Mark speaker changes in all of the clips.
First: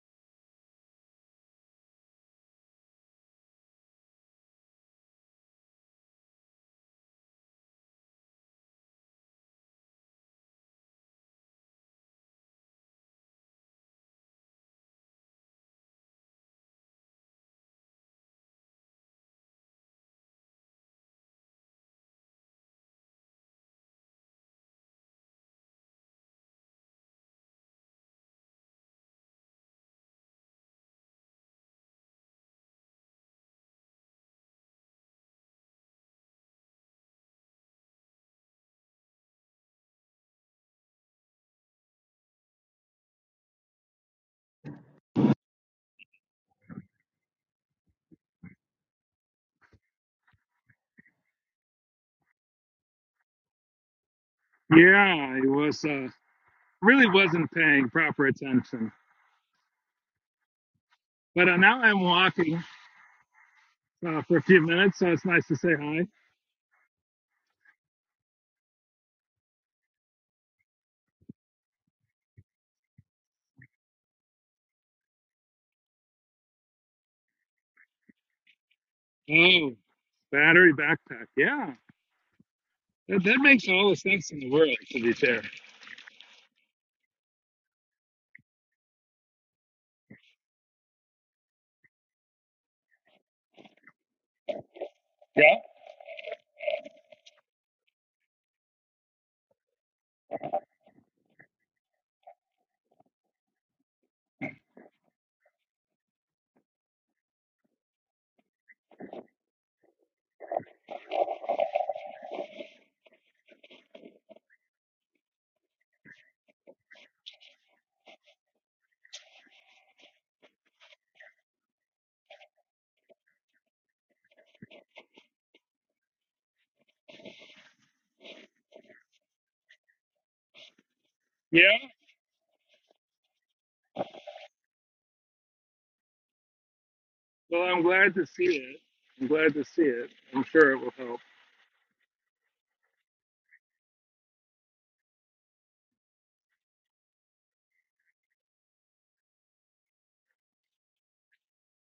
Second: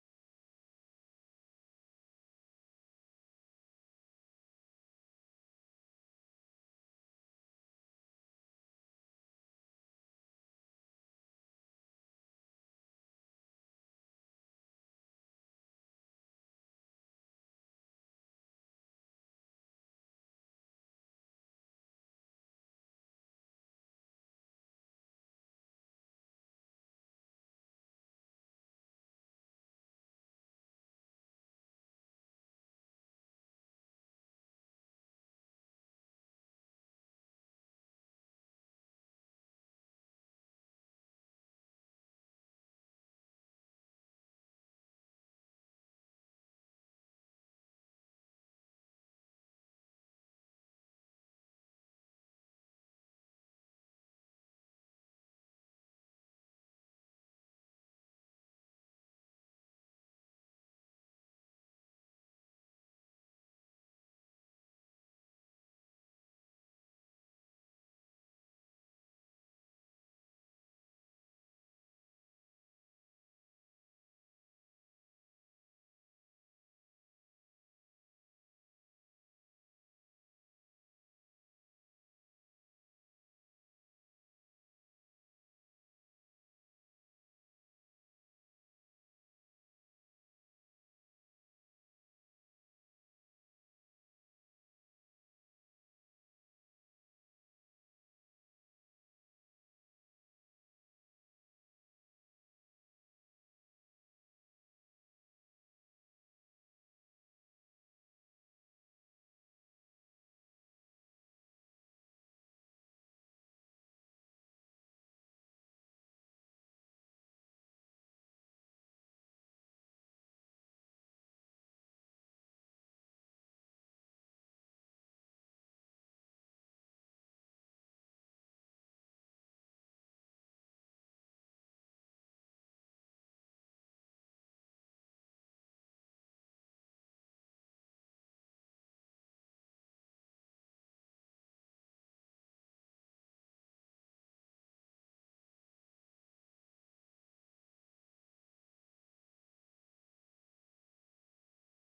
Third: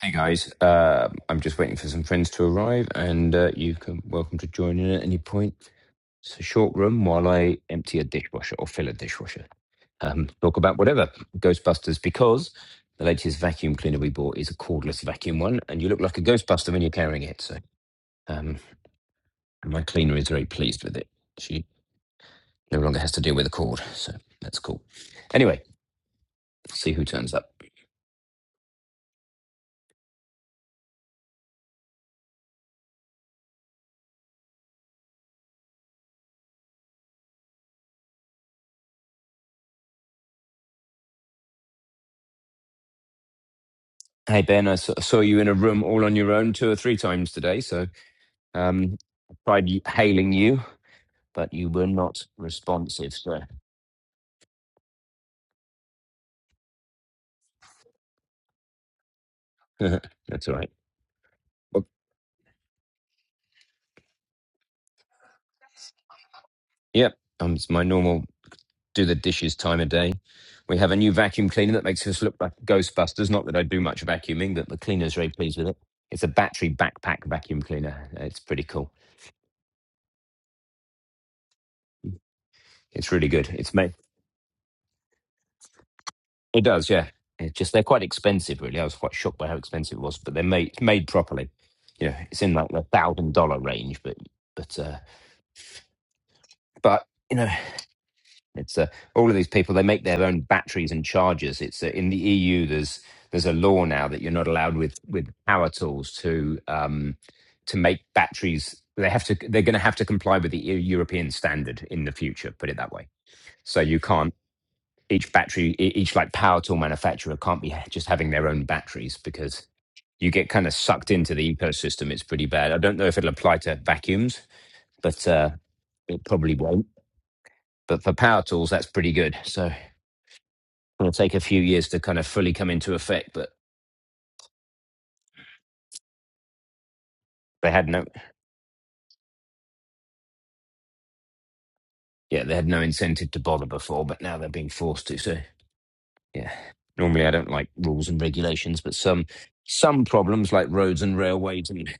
Speaker 1: Hey guys, uh, I'm just waiting for some friends to arrive, and uh, you can welcome to join in at any point. It's a short room while I empty a dishwasher or fill a dishwasher. Um, talk about whatever Ghostbusters because the latest vacuum cleaner we bought is a cordless vacuum one, and you look like a Ghostbuster when you're carrying it. So um, my cleaner is very pleased with it. She no longer has to deal with a cord, so that's cool. Anyway, see who turns up. Hey Ben, I s- saw you in a room all on your own two or three times today, so. Um, I tried y- hailing you, but you were not responsive, so
Speaker 2: Yeah, I was uh, really wasn't paying proper attention.
Speaker 1: that's all right.
Speaker 2: But uh, now
Speaker 1: Well,
Speaker 2: I'm walking uh, for a few minutes, so it's nice to say hi.
Speaker 1: yep, um, it's my normal do the dishes time of day. We have a new vacuum cleaner that makes us look like Ghostbusters. Not that I do much vacuuming, but the cleaner's very pleased with it. It's a battery backpack vacuum cleaner. It's pretty cool.
Speaker 2: Oh, battery backpack. Yeah,
Speaker 1: It's
Speaker 2: that,
Speaker 1: really
Speaker 2: that
Speaker 1: good.
Speaker 2: makes
Speaker 1: It's
Speaker 2: all
Speaker 1: made.
Speaker 2: the sense in the world, to be fair.
Speaker 1: It does, yeah. It's just they're quite expensive, really. I was quite shocked by how expensive it was, but they're made made properly. You know, it's in like the thousand dollar range, but but uh,
Speaker 2: Yeah.
Speaker 1: but you know. It's uh, all of these people. They make their own batteries and chargers. It's uh, in the EU. There's there's a law now that you're not allowed with with power tools to um, to make batteries. They have to. They're going to have to comply with the Eu- European standard in the future. Put it that way. So you can't. Each battery, e- each like power tool manufacturer can't be just having their own batteries because you get kind of sucked into the ecosystem. It's pretty bad. I don't know if it'll apply to vacuums, but uh, it probably won't. But for power tools, that's pretty good. So. It'll take a few
Speaker 2: Yeah.
Speaker 1: years to kind of fully come into effect, but
Speaker 2: Well,
Speaker 1: they
Speaker 2: I'm
Speaker 1: had no,
Speaker 2: glad to see it. I'm glad to see it. I'm sure it will help.
Speaker 1: yeah, they had no incentive to bother before, but now they're being forced to. So, yeah, normally I don't like rules and regulations, but some some problems like roads and railways and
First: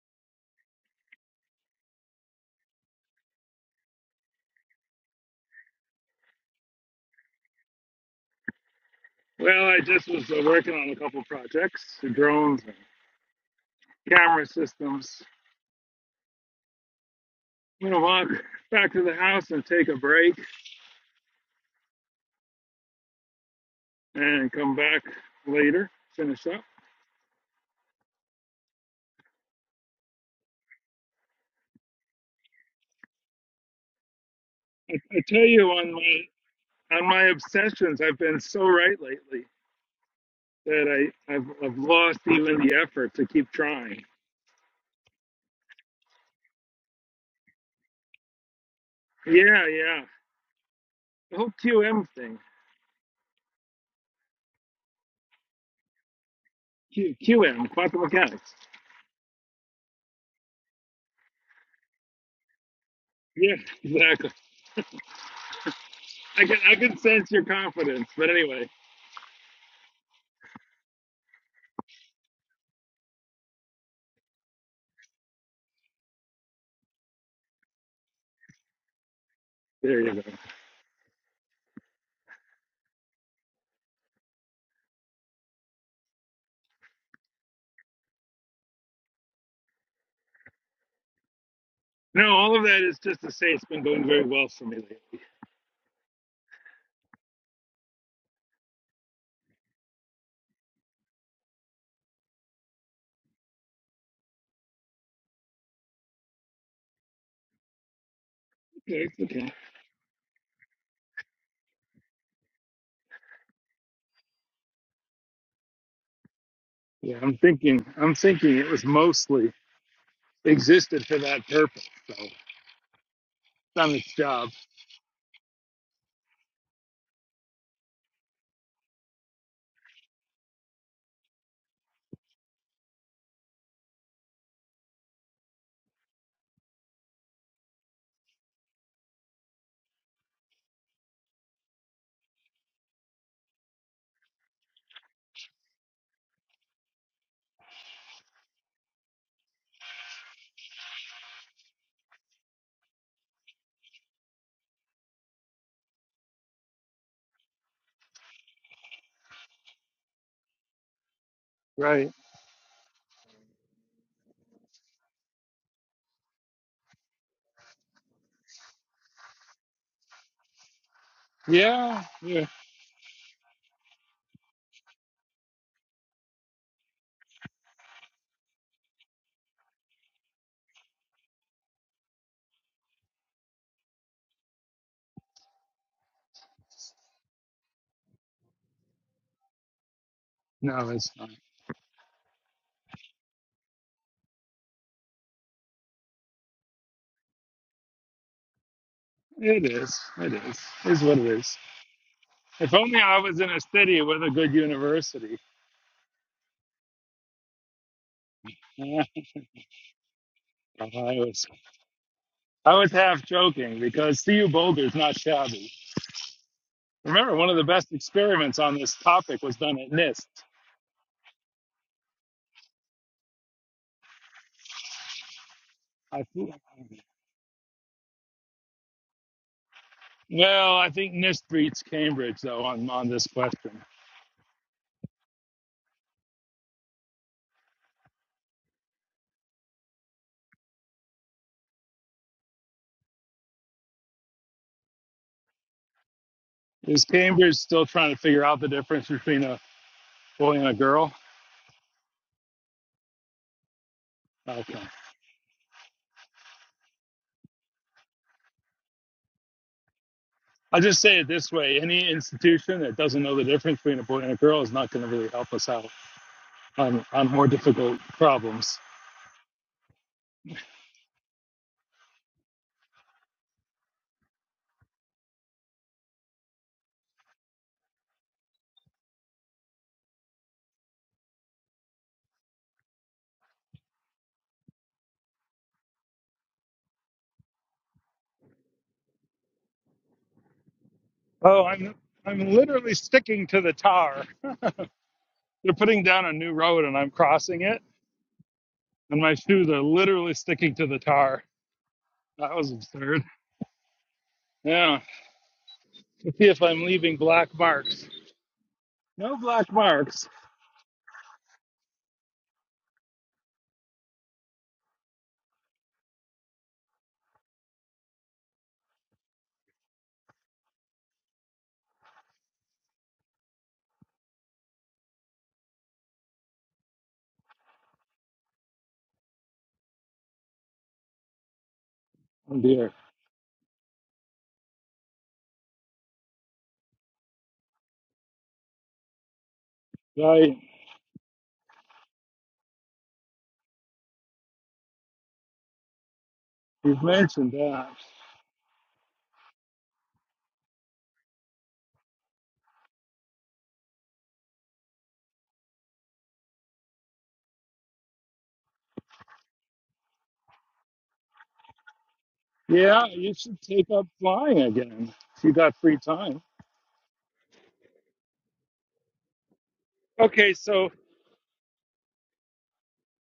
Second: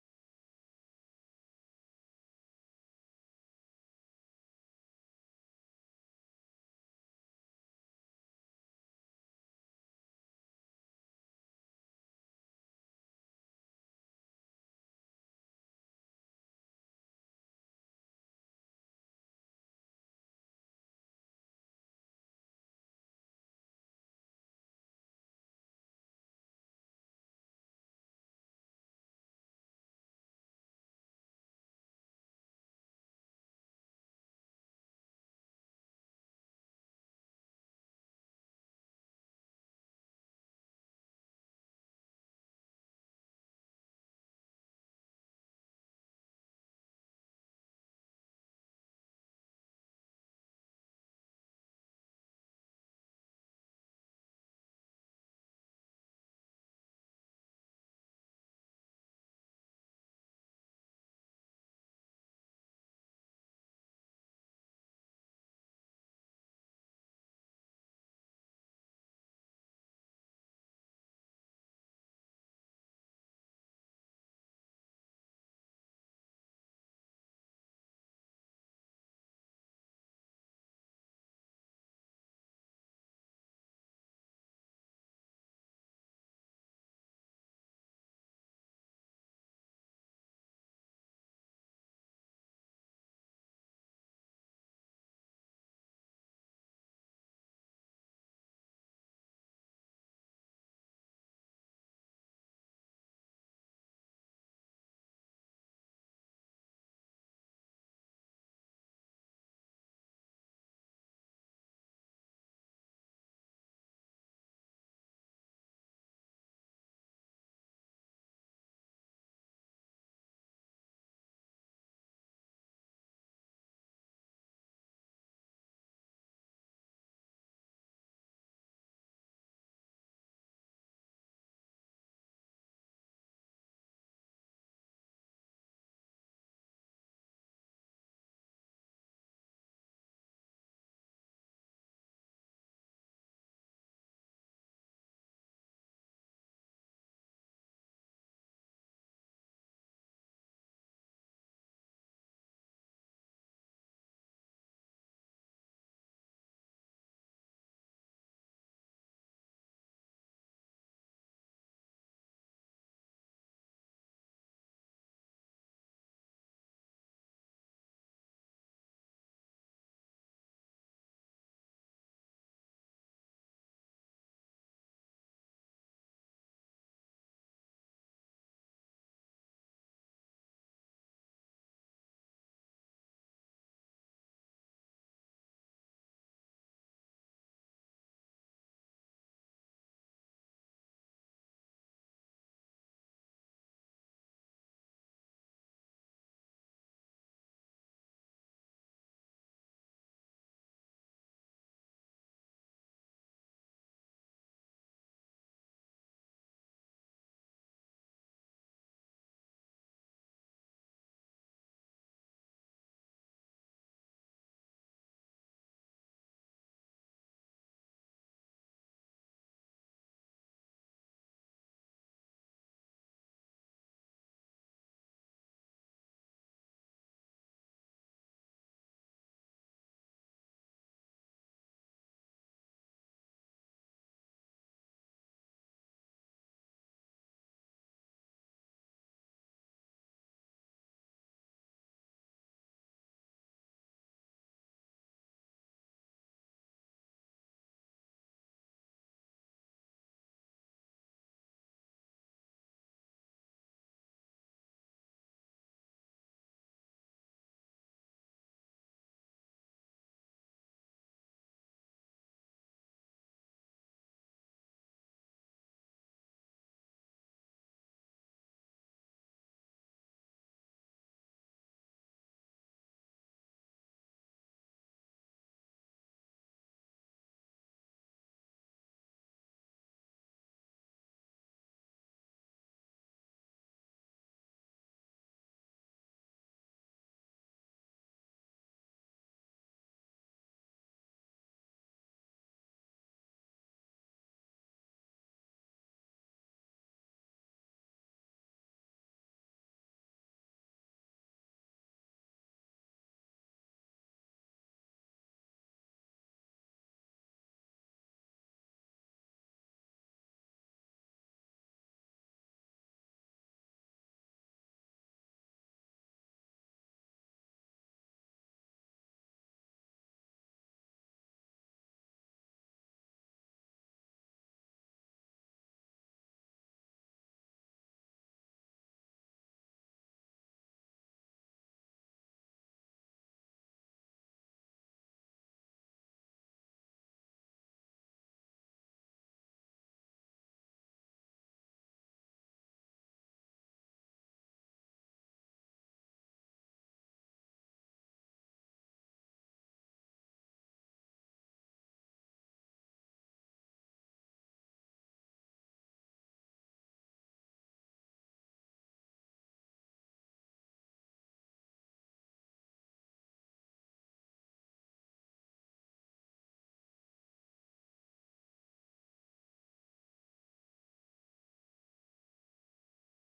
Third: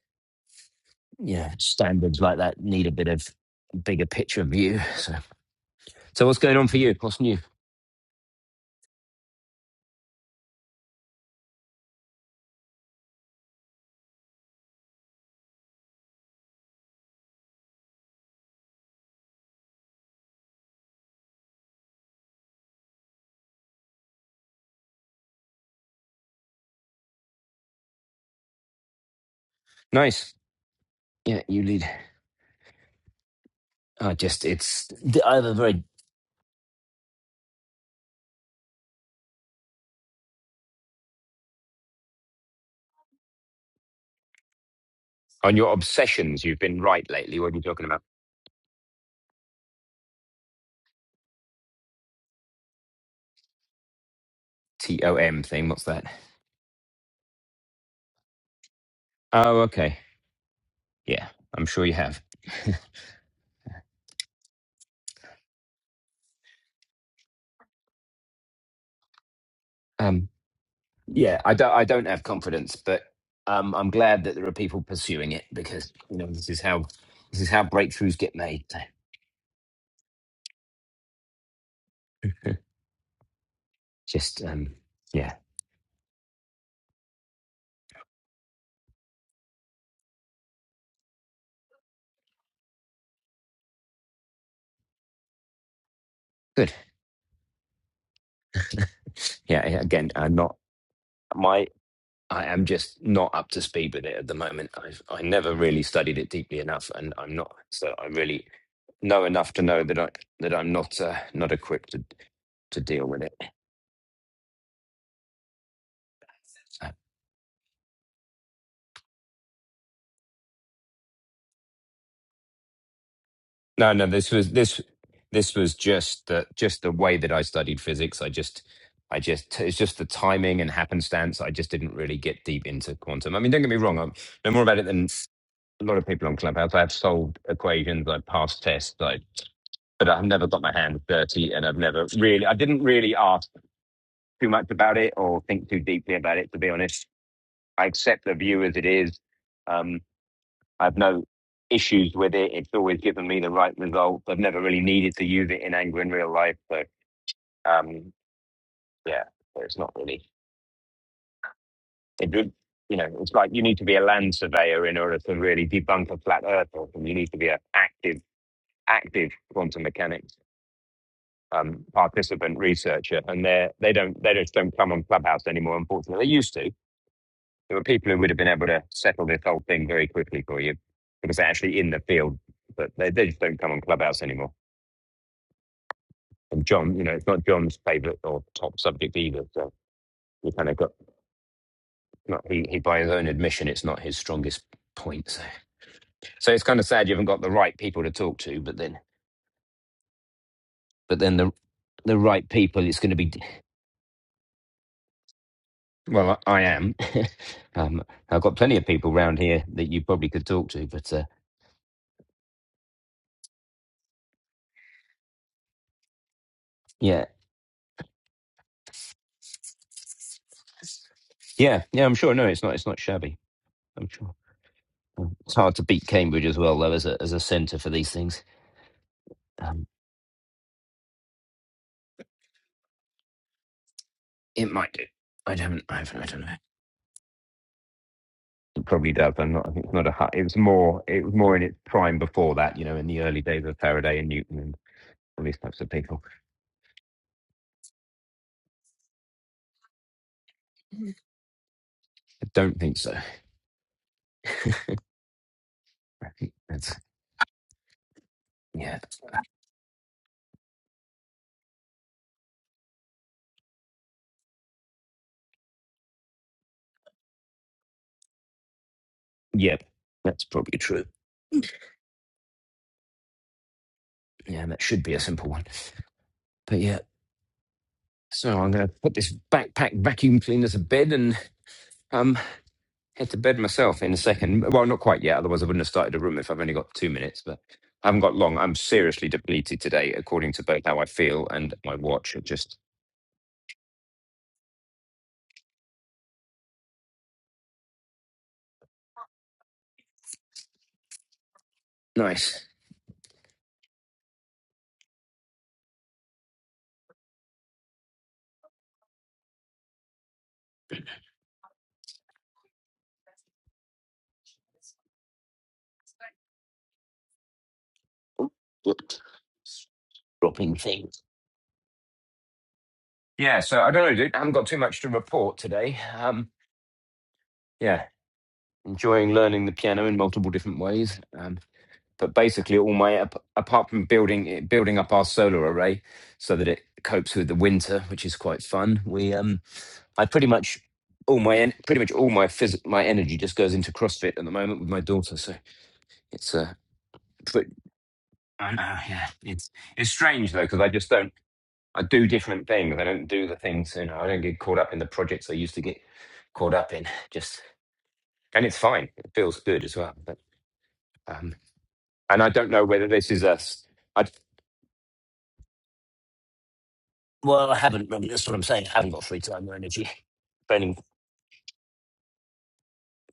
Speaker 1: yeah standards like that need a bit of bigger picture view. So, so what's going on for you? What's new?
Speaker 2: Well, I just was uh, working on a couple projects, drones and camera systems. I'm gonna walk back to the house and take a break, and come back later, finish up.
Speaker 1: Nice. Yeah, you lead. I just it's
Speaker 2: I, I
Speaker 1: I
Speaker 2: tell
Speaker 1: have a
Speaker 2: you
Speaker 1: very
Speaker 2: on my on my obsessions, I've been so right lately that I I've, I've lost even the effort to keep trying.
Speaker 1: on your obsessions. You've been right lately. What are you talking about?
Speaker 2: Yeah, yeah. The whole QM thing.
Speaker 1: T O M thing. What's that?
Speaker 2: Q, QM, quantum mechanics.
Speaker 1: Oh, okay. Yeah, I'm sure you have.
Speaker 2: Yeah, exactly. I can I can sense your confidence, but anyway,
Speaker 1: Um, yeah, I don't. I don't have confidence, but um, I'm glad that there are people pursuing it because you know this is how this is how breakthroughs get made. So
Speaker 2: there you go.
Speaker 1: Just um, yeah,
Speaker 2: No, all of that is just to say it's been going very well for me lately.
Speaker 1: good. Yeah, yeah, again, I'm not my. I am just not up to speed with it at the moment. I've I never really studied it deeply enough, and I'm not. So I really
Speaker 2: Okay, it's
Speaker 1: know
Speaker 2: okay.
Speaker 1: enough to know that I that I'm not uh, not equipped to to deal with it.
Speaker 2: Yeah, I'm thinking I'm thinking it was mostly existed for that purpose. So it's done
Speaker 1: No, no,
Speaker 2: its
Speaker 1: this
Speaker 2: job,
Speaker 1: was this this was just the just the way that I studied physics. I just I just it's just the timing and happenstance. I just didn't really get deep into quantum. I mean, don't get me wrong, I know more about it than a lot of people on Clubhouse. I've solved equations, I've passed tests, I but I've never got my hands dirty and I've never really I didn't really ask too much about it or think too deeply about it, to be honest. I accept the view as it is. Um, I've no issues with it. It's always given me the right results. I've never really needed to use it in anger in real life. So, um, yeah, so it's not really.
Speaker 2: right?
Speaker 1: It, would- you know, it's like you need to be a land surveyor in order to really debunk a flat Earth, or you need to be an active, active quantum mechanics um,
Speaker 2: Yeah, yeah.
Speaker 1: participant researcher. And they they don't they just don't come on Clubhouse anymore. Unfortunately, they used to. There were people who would have been able to settle this whole thing very quickly for you because they're actually in the field, but they, they just don't come on Clubhouse anymore. And John, you know, it's not John's favourite or top subject either. So we kind of
Speaker 2: No,
Speaker 1: got
Speaker 2: it's fine.
Speaker 1: not he, he by his own admission, it's not his strongest point. So, so it's kind of sad you haven't got the right people to talk to. But then,
Speaker 2: It is. It is. Is what
Speaker 1: but
Speaker 2: it
Speaker 1: then the
Speaker 2: is.
Speaker 1: the right
Speaker 2: If
Speaker 1: people, it's
Speaker 2: only
Speaker 1: going to
Speaker 2: I
Speaker 1: be.
Speaker 2: was in a city with a good university.
Speaker 1: Well, I, I am. um, I've got plenty of
Speaker 2: I
Speaker 1: people round here that you probably could talk to. But uh,
Speaker 2: was. I was half joking because CU Boulder is not shabby.
Speaker 1: yeah,
Speaker 2: Remember, one of the best experiments on this topic was done at NIST.
Speaker 1: yeah, yeah. I'm sure. No, it's not. It's not shabby. I'm sure. It's hard to beat
Speaker 2: I,
Speaker 1: Cambridge as well, though, as a as a centre for these things. Um,
Speaker 2: well, I think NIST beats Cambridge though on on this question.
Speaker 1: it might do. I haven't. I haven't. I don't know. probably does. I'm not. I think it's not a. hu- It was more. It was more in its prime before that. You know, in the early days of Faraday and Newton and all these types of people.
Speaker 2: Is Cambridge still trying to figure out the difference between a boy and a girl?
Speaker 1: I don't think so.
Speaker 2: Okay.
Speaker 1: I think that's yeah,
Speaker 2: I'll just say it this way: any institution that doesn't know the difference between a boy and a girl is not going to really help us out. on, on more difficult problems.
Speaker 1: yeah. That's probably true. Yeah, that should be a simple one. But yeah, so I'm going to put this backpack vacuum cleaner to bed and um head to bed myself in a second. Well, not quite yet. Otherwise, I wouldn't have started a room if I've only got two minutes. But I haven't got long. I'm seriously depleted today, according to both how I feel
Speaker 2: Oh,
Speaker 1: and
Speaker 2: I'm
Speaker 1: my watch. It
Speaker 2: I'm
Speaker 1: just
Speaker 2: literally sticking to the tar. They're putting down a new road and I'm crossing it, and my shoes are literally sticking to the tar. That
Speaker 1: nice.
Speaker 2: was absurd. Yeah, to see if I'm leaving black marks. No black marks.
Speaker 1: Whoops. Dropping things. Yeah, so I don't know, dude. I haven't got too much to report today. Um, yeah, enjoying learning the piano in multiple different ways. Um, but
Speaker 2: Oh
Speaker 1: basically,
Speaker 2: dear.
Speaker 1: all my ap- apart from building it, building up our solar array so that it copes with the winter, which is quite fun. We, um, I pretty
Speaker 2: Right,
Speaker 1: much all my en- pretty much all my phys- my energy just goes into CrossFit at the moment with my daughter. So it's uh,
Speaker 2: you've mentioned
Speaker 1: put,
Speaker 2: that.
Speaker 1: I know, yeah, it's it's strange though because I just don't. I do different things. I don't do the things, you know, I don't get caught up in the projects I used to get caught up in. Just, and it's fine. It feels good as well. But, um, and I don't know
Speaker 2: Yeah,
Speaker 1: whether this
Speaker 2: you
Speaker 1: is
Speaker 2: should
Speaker 1: us.
Speaker 2: take up
Speaker 1: I,
Speaker 2: flying again if you got free time.
Speaker 1: well, I haven't, really, that's what I'm saying. I haven't got free time or energy.
Speaker 2: Okay, so
Speaker 1: Spending,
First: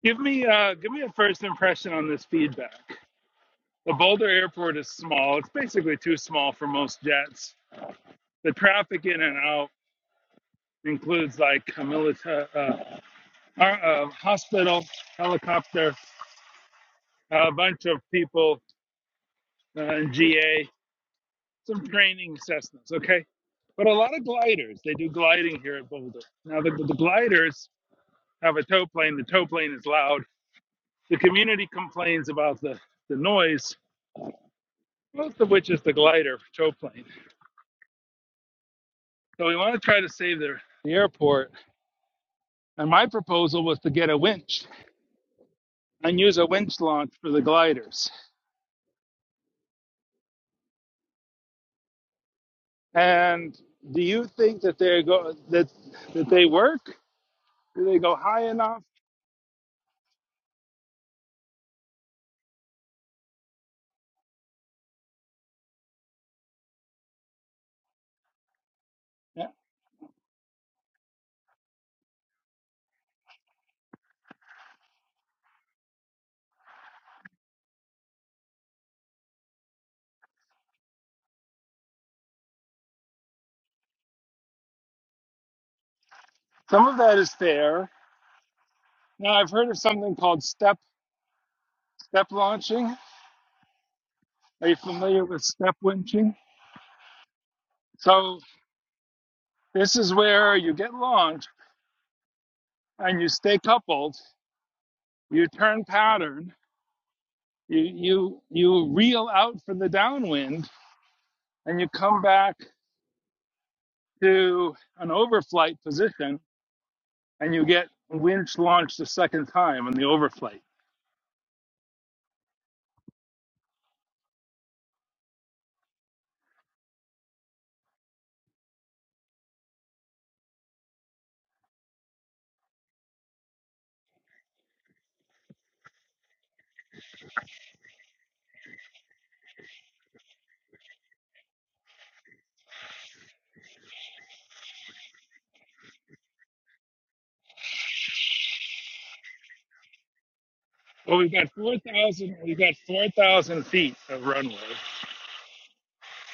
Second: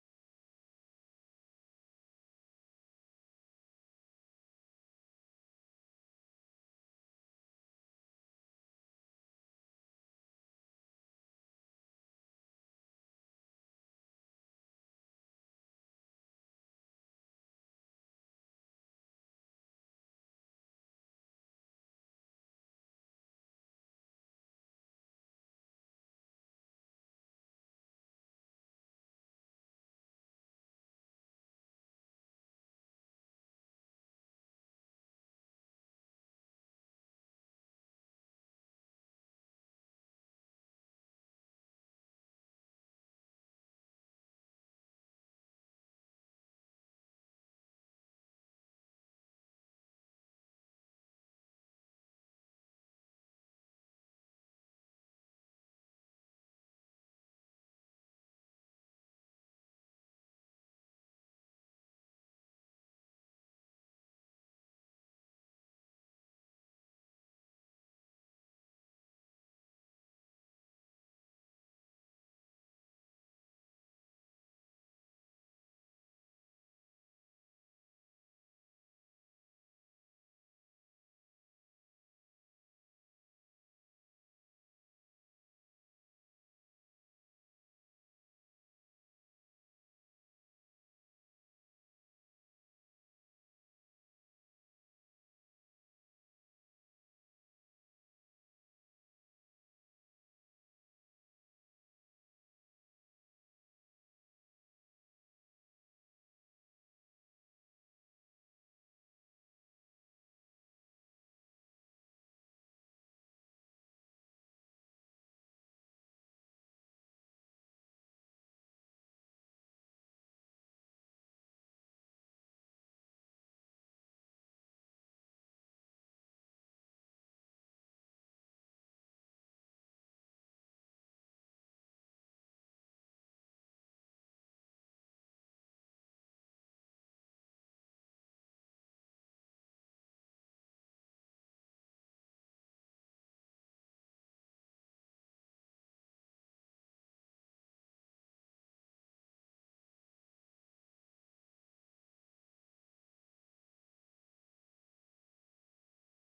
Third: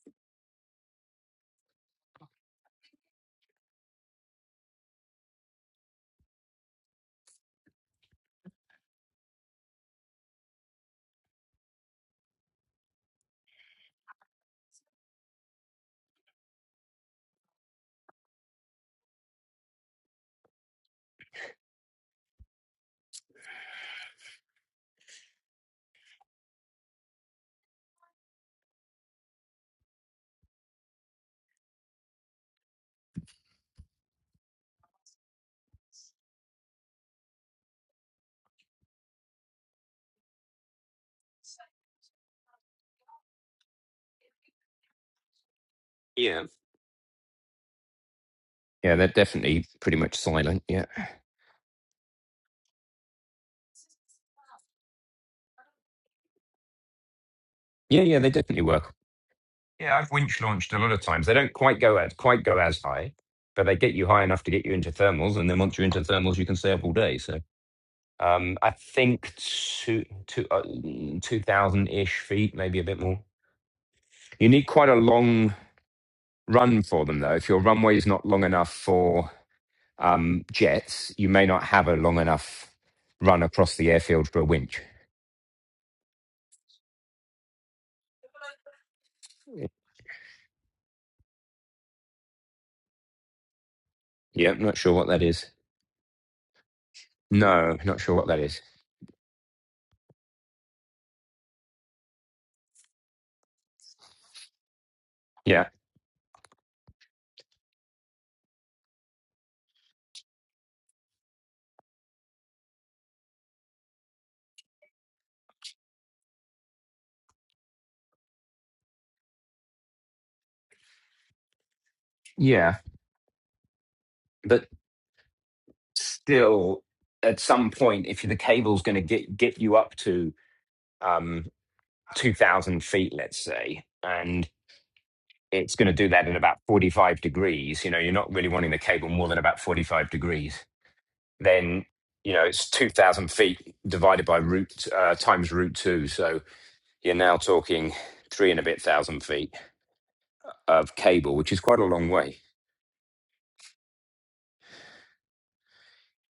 Speaker 2: give me uh, give me a first impression on this feedback. The Boulder Airport is small. It's basically too small for most jets. The traffic in and out includes like a military uh, uh, uh, hospital, helicopter, a bunch of people, uh, GA, some training Cessnas, okay? But a lot of gliders. They do gliding here at Boulder. Now, the, the gliders have a tow plane. The tow plane is loud. The community complains about the, the noise, most of which is the glider tow plane. So we want to try to save the, the airport And my proposal was to get a winch and use
Speaker 1: yeah.
Speaker 2: a winch launch for the gliders.
Speaker 1: Yeah, they're definitely pretty much silent. Yeah.
Speaker 2: And do you think that they go that that they work? Do they
Speaker 1: Yeah,
Speaker 2: go
Speaker 1: yeah, they
Speaker 2: high
Speaker 1: definitely
Speaker 2: enough?
Speaker 1: work. Yeah, I've winch launched a lot of times. They don't quite go as, quite go as high, but they get you high enough to get you into thermals. And then once you're into thermals, you can stay up all day. So. Um, I think
Speaker 2: Yeah.
Speaker 1: two two uh, two thousand ish feet, maybe a bit more. You need quite a long run for them, though. If your runway is not long enough for um, jets, you may not have a long enough run across the airfield for a winch.
Speaker 2: Some of that is fair. Now I've heard of something called step step launching.
Speaker 1: Yeah, I'm
Speaker 2: Are you
Speaker 1: not sure what that
Speaker 2: familiar with
Speaker 1: is.
Speaker 2: step winching?
Speaker 1: No, not sure what that
Speaker 2: So
Speaker 1: is.
Speaker 2: this is where you get launched and you stay coupled. You
Speaker 1: Yeah,
Speaker 2: turn pattern. You you you reel out from the downwind and you come back to an overflight position and you get winch launched the second time on the overflight.
Speaker 1: yeah, but still, at some point, if the cable's going to get get you up to um, two thousand feet, let's say. and it's going to do that at about 45 degrees, you know, you're not really wanting the cable more than about 45 degrees, then, you know, it's 2,000 feet divided by root, uh, times root two. So you're now talking three and a bit thousand feet of
Speaker 2: Well, we've
Speaker 1: cable,
Speaker 2: got
Speaker 1: which is
Speaker 2: four
Speaker 1: quite a long
Speaker 2: thousand.
Speaker 1: way.
Speaker 2: We've got four thousand feet of runway.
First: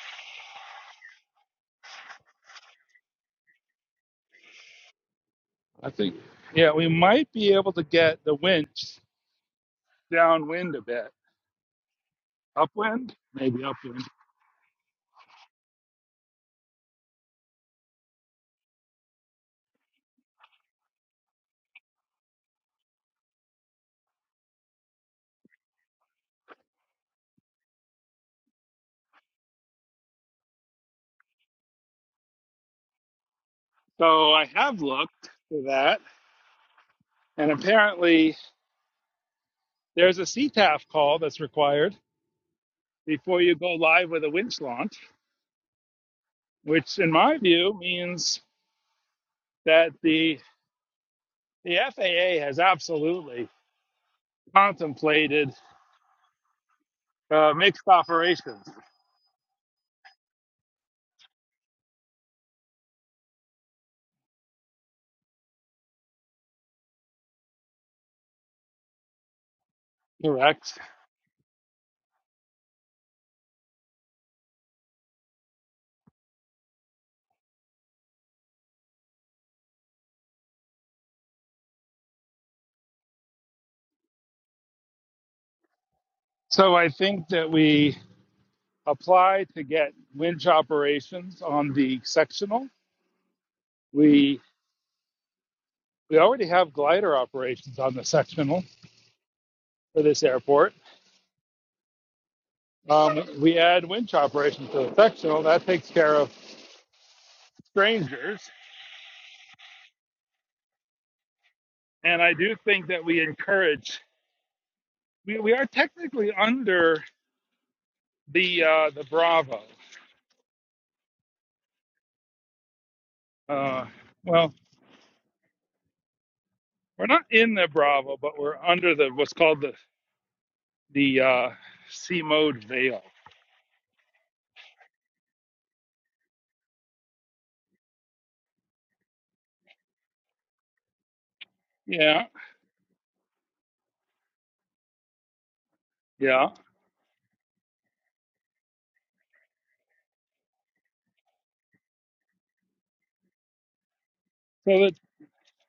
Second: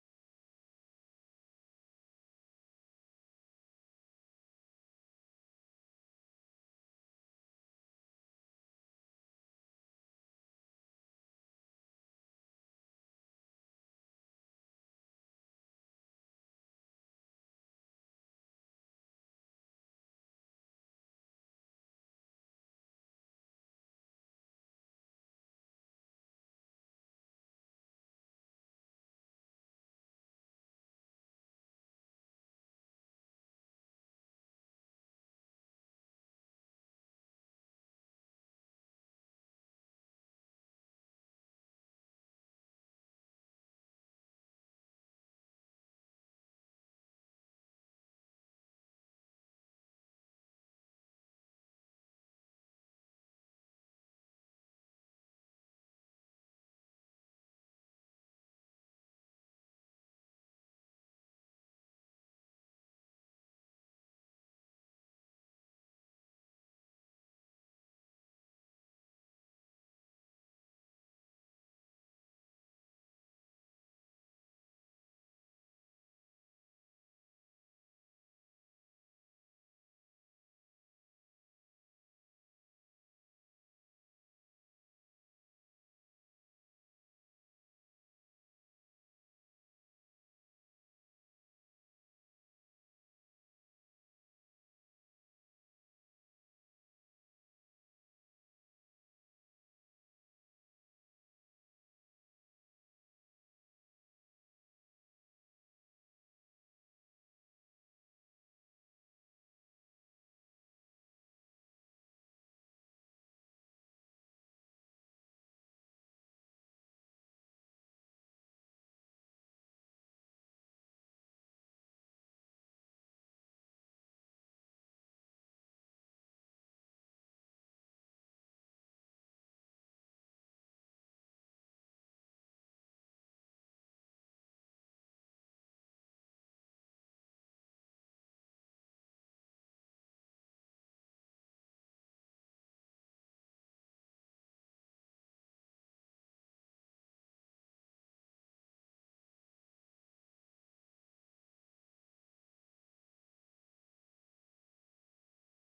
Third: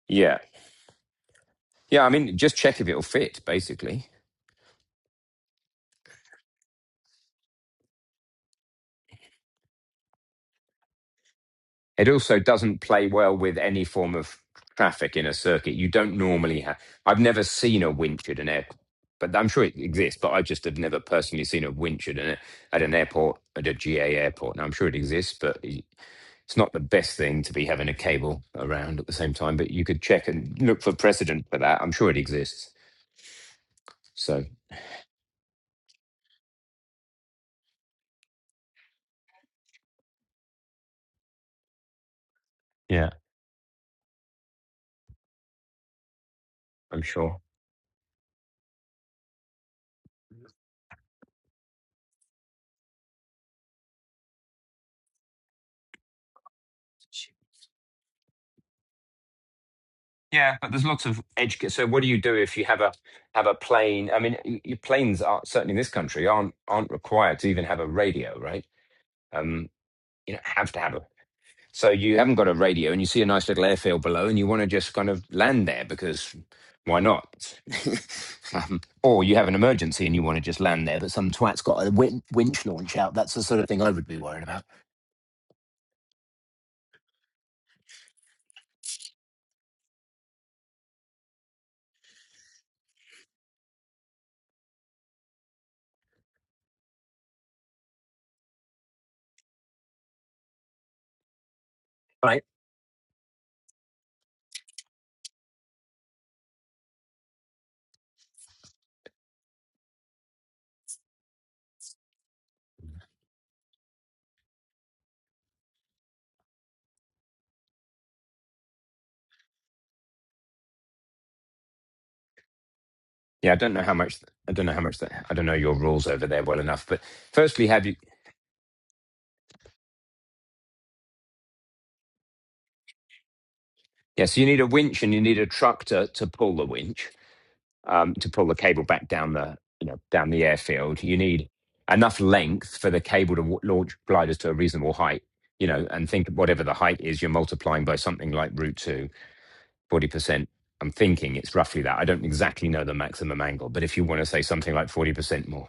Speaker 1: Yeah. Yeah. I mean, just check if it'll fit, basically.
Speaker 2: I think Yeah, we might be able to get the winch downwind a bit,
Speaker 1: It also doesn't play
Speaker 2: upwind,
Speaker 1: well with
Speaker 2: maybe
Speaker 1: any
Speaker 2: upwind.
Speaker 1: form of traffic in a circuit. You don't normally have. I've never seen a winch at an airport, but I'm sure it exists. But I just have never personally seen a winch at an at an airport at a GA airport. Now I'm sure it exists, but it's not the best thing to be having a cable around at the same time. But you could check and look for precedent for that. I'm sure it exists.
Speaker 2: So
Speaker 1: So
Speaker 2: I have looked for that, and apparently there's a CTAF call that's required
Speaker 1: yeah,
Speaker 2: before you go live with a winch launch, which
Speaker 1: I'm
Speaker 2: in
Speaker 1: sure.
Speaker 2: my view means that the the FAA has absolutely contemplated uh, mixed operations.
Speaker 1: Yeah, but there's lots of edge. ca- So, what do you do if you have a have a plane? I mean, y- your planes are certainly in this country aren't aren't required to even have a radio, right? Um, you don't have
Speaker 2: Correct.
Speaker 1: to have a. So you haven't got a radio, and you see a nice little airfield below, and you want to just kind of land there because why not? um, or you have an emergency and you want to just land there, but some twat's got a win- winch launch out. That's the sort of thing I would be worried about,
Speaker 2: So I think that we apply to get winch operations on the sectional. We we already have glider operations on the sectional for this airport.
Speaker 1: right?
Speaker 2: Um, we add winch operations to the sectional. That takes care of strangers. And I do think that we encourage. We, we are technically under the uh, the Bravo.
Speaker 1: Yeah, I don't know
Speaker 2: Uh,
Speaker 1: how much. I
Speaker 2: well,
Speaker 1: don't know how much that. I don't know your rules over there well enough, but
Speaker 2: we're not in
Speaker 1: firstly,
Speaker 2: the
Speaker 1: have you?
Speaker 2: Bravo, but we're under the what's called the the uh, C mode veil.
Speaker 1: Yeah, so you need a winch and you need a truck to to pull the winch, um, to pull the cable back down the you know down the airfield. You need enough
Speaker 2: Yeah,
Speaker 1: length for the cable to w- launch gliders to a reasonable height, you know, and think
Speaker 2: yeah.
Speaker 1: whatever the height is, you're multiplying by something like root two, forty percent. I'm thinking it's roughly that. I don't exactly know the maximum angle, but if you want to say something
Speaker 2: So
Speaker 1: like
Speaker 2: that
Speaker 1: 40% more.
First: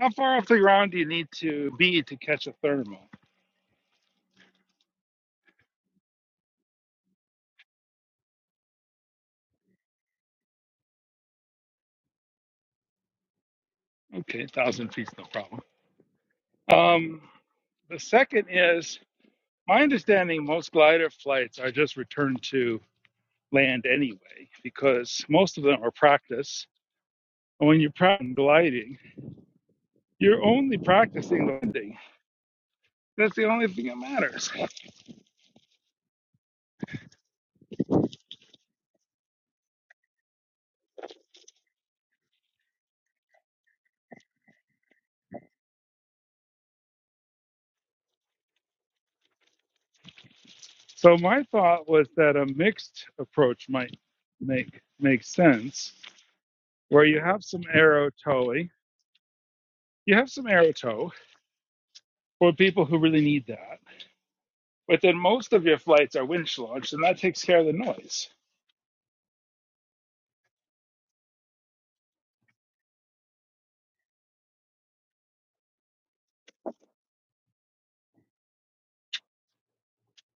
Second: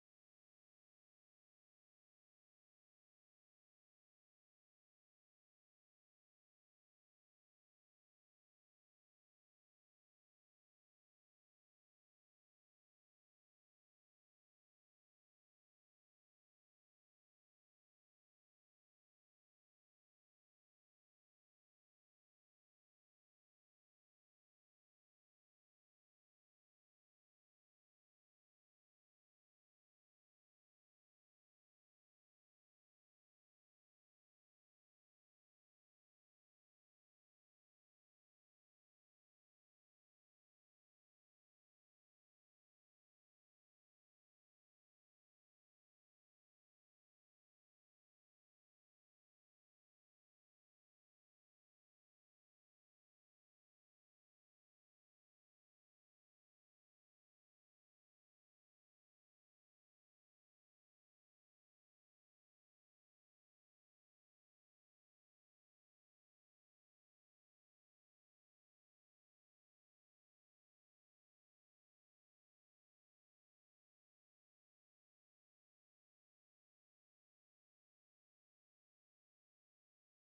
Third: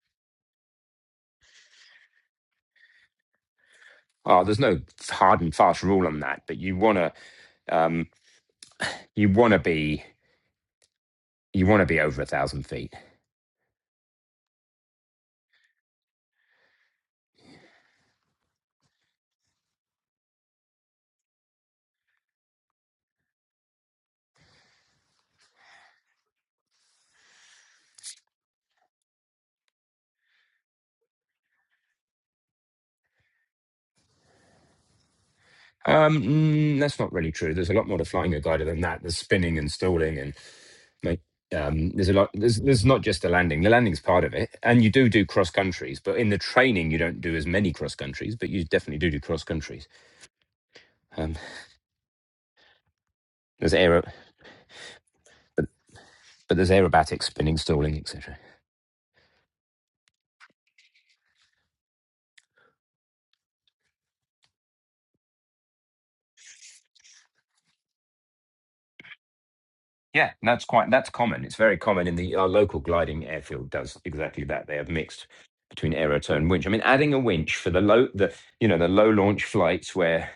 Speaker 2: how far off the ground do you need to be to catch a thermal?
Speaker 1: Oh, there's no hard and fast rule on that, but you wanna um, you wanna be you wanna be over a thousand feet
Speaker 2: Okay, one thousand feet's no problem. Um, the second is my understanding. Most glider flights are just returned to land anyway because most of them are practice. And when you're practicing gliding, you're only practicing landing. That's the only thing that matters.
Speaker 1: Um, mm, that's not really true. There's a lot more to flying a glider than that. There's spinning and stalling, and like, um, there's a lot. There's there's not just the landing. The landing's part of it, and you do do cross countries, but in the training you don't do as many cross countries, but you definitely do do cross countries.
Speaker 2: So
Speaker 1: Um,
Speaker 2: my thought was that a mixed approach
Speaker 1: there's
Speaker 2: might
Speaker 1: aero,
Speaker 2: make make sense
Speaker 1: but there's
Speaker 2: where you
Speaker 1: aerobatics,
Speaker 2: have
Speaker 1: spinning,
Speaker 2: some
Speaker 1: stalling,
Speaker 2: arrow
Speaker 1: etc.
Speaker 2: towing. You have some arrow tow for people who really need that. But then most of your flights are winch launched, and that takes care of the noise.
Speaker 1: Yeah, that's quite that's common. It's very common in the our local gliding airfield does exactly that. They have mixed between aerotone and winch. I mean, adding a winch for the low the you know the low launch flights where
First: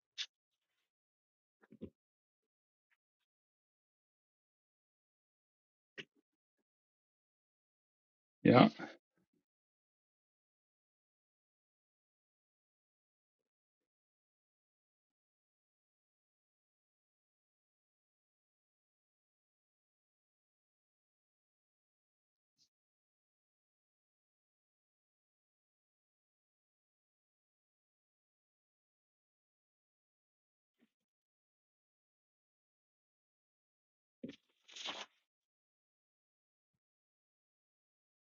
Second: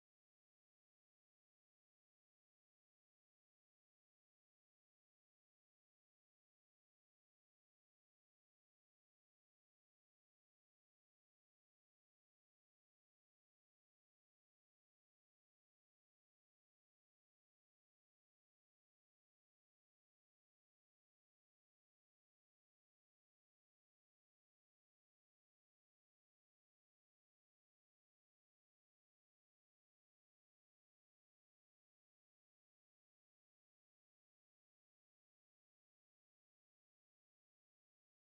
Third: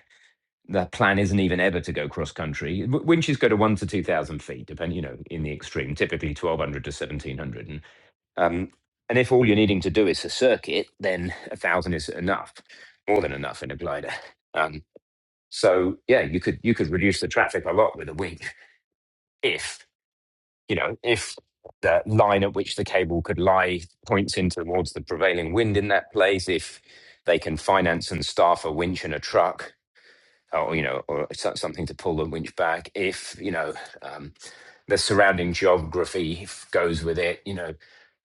Speaker 1: the plan isn't even ever to go cross country. Winches go to one to two thousand feet, depending, you know, in the extreme, typically twelve hundred to seventeen hundred. And
Speaker 2: Yeah.
Speaker 1: um, and if all you're needing to do is a circuit, then a thousand is enough, more than enough in a glider. Um, so yeah, you could you could reduce the traffic a lot with a wing if you know if the line at which the cable could lie points in towards the prevailing wind in that place. If they can finance and staff a winch and a truck, or you know, or so- something to pull the winch back if you know um, the surrounding geography f- goes with it. You know, and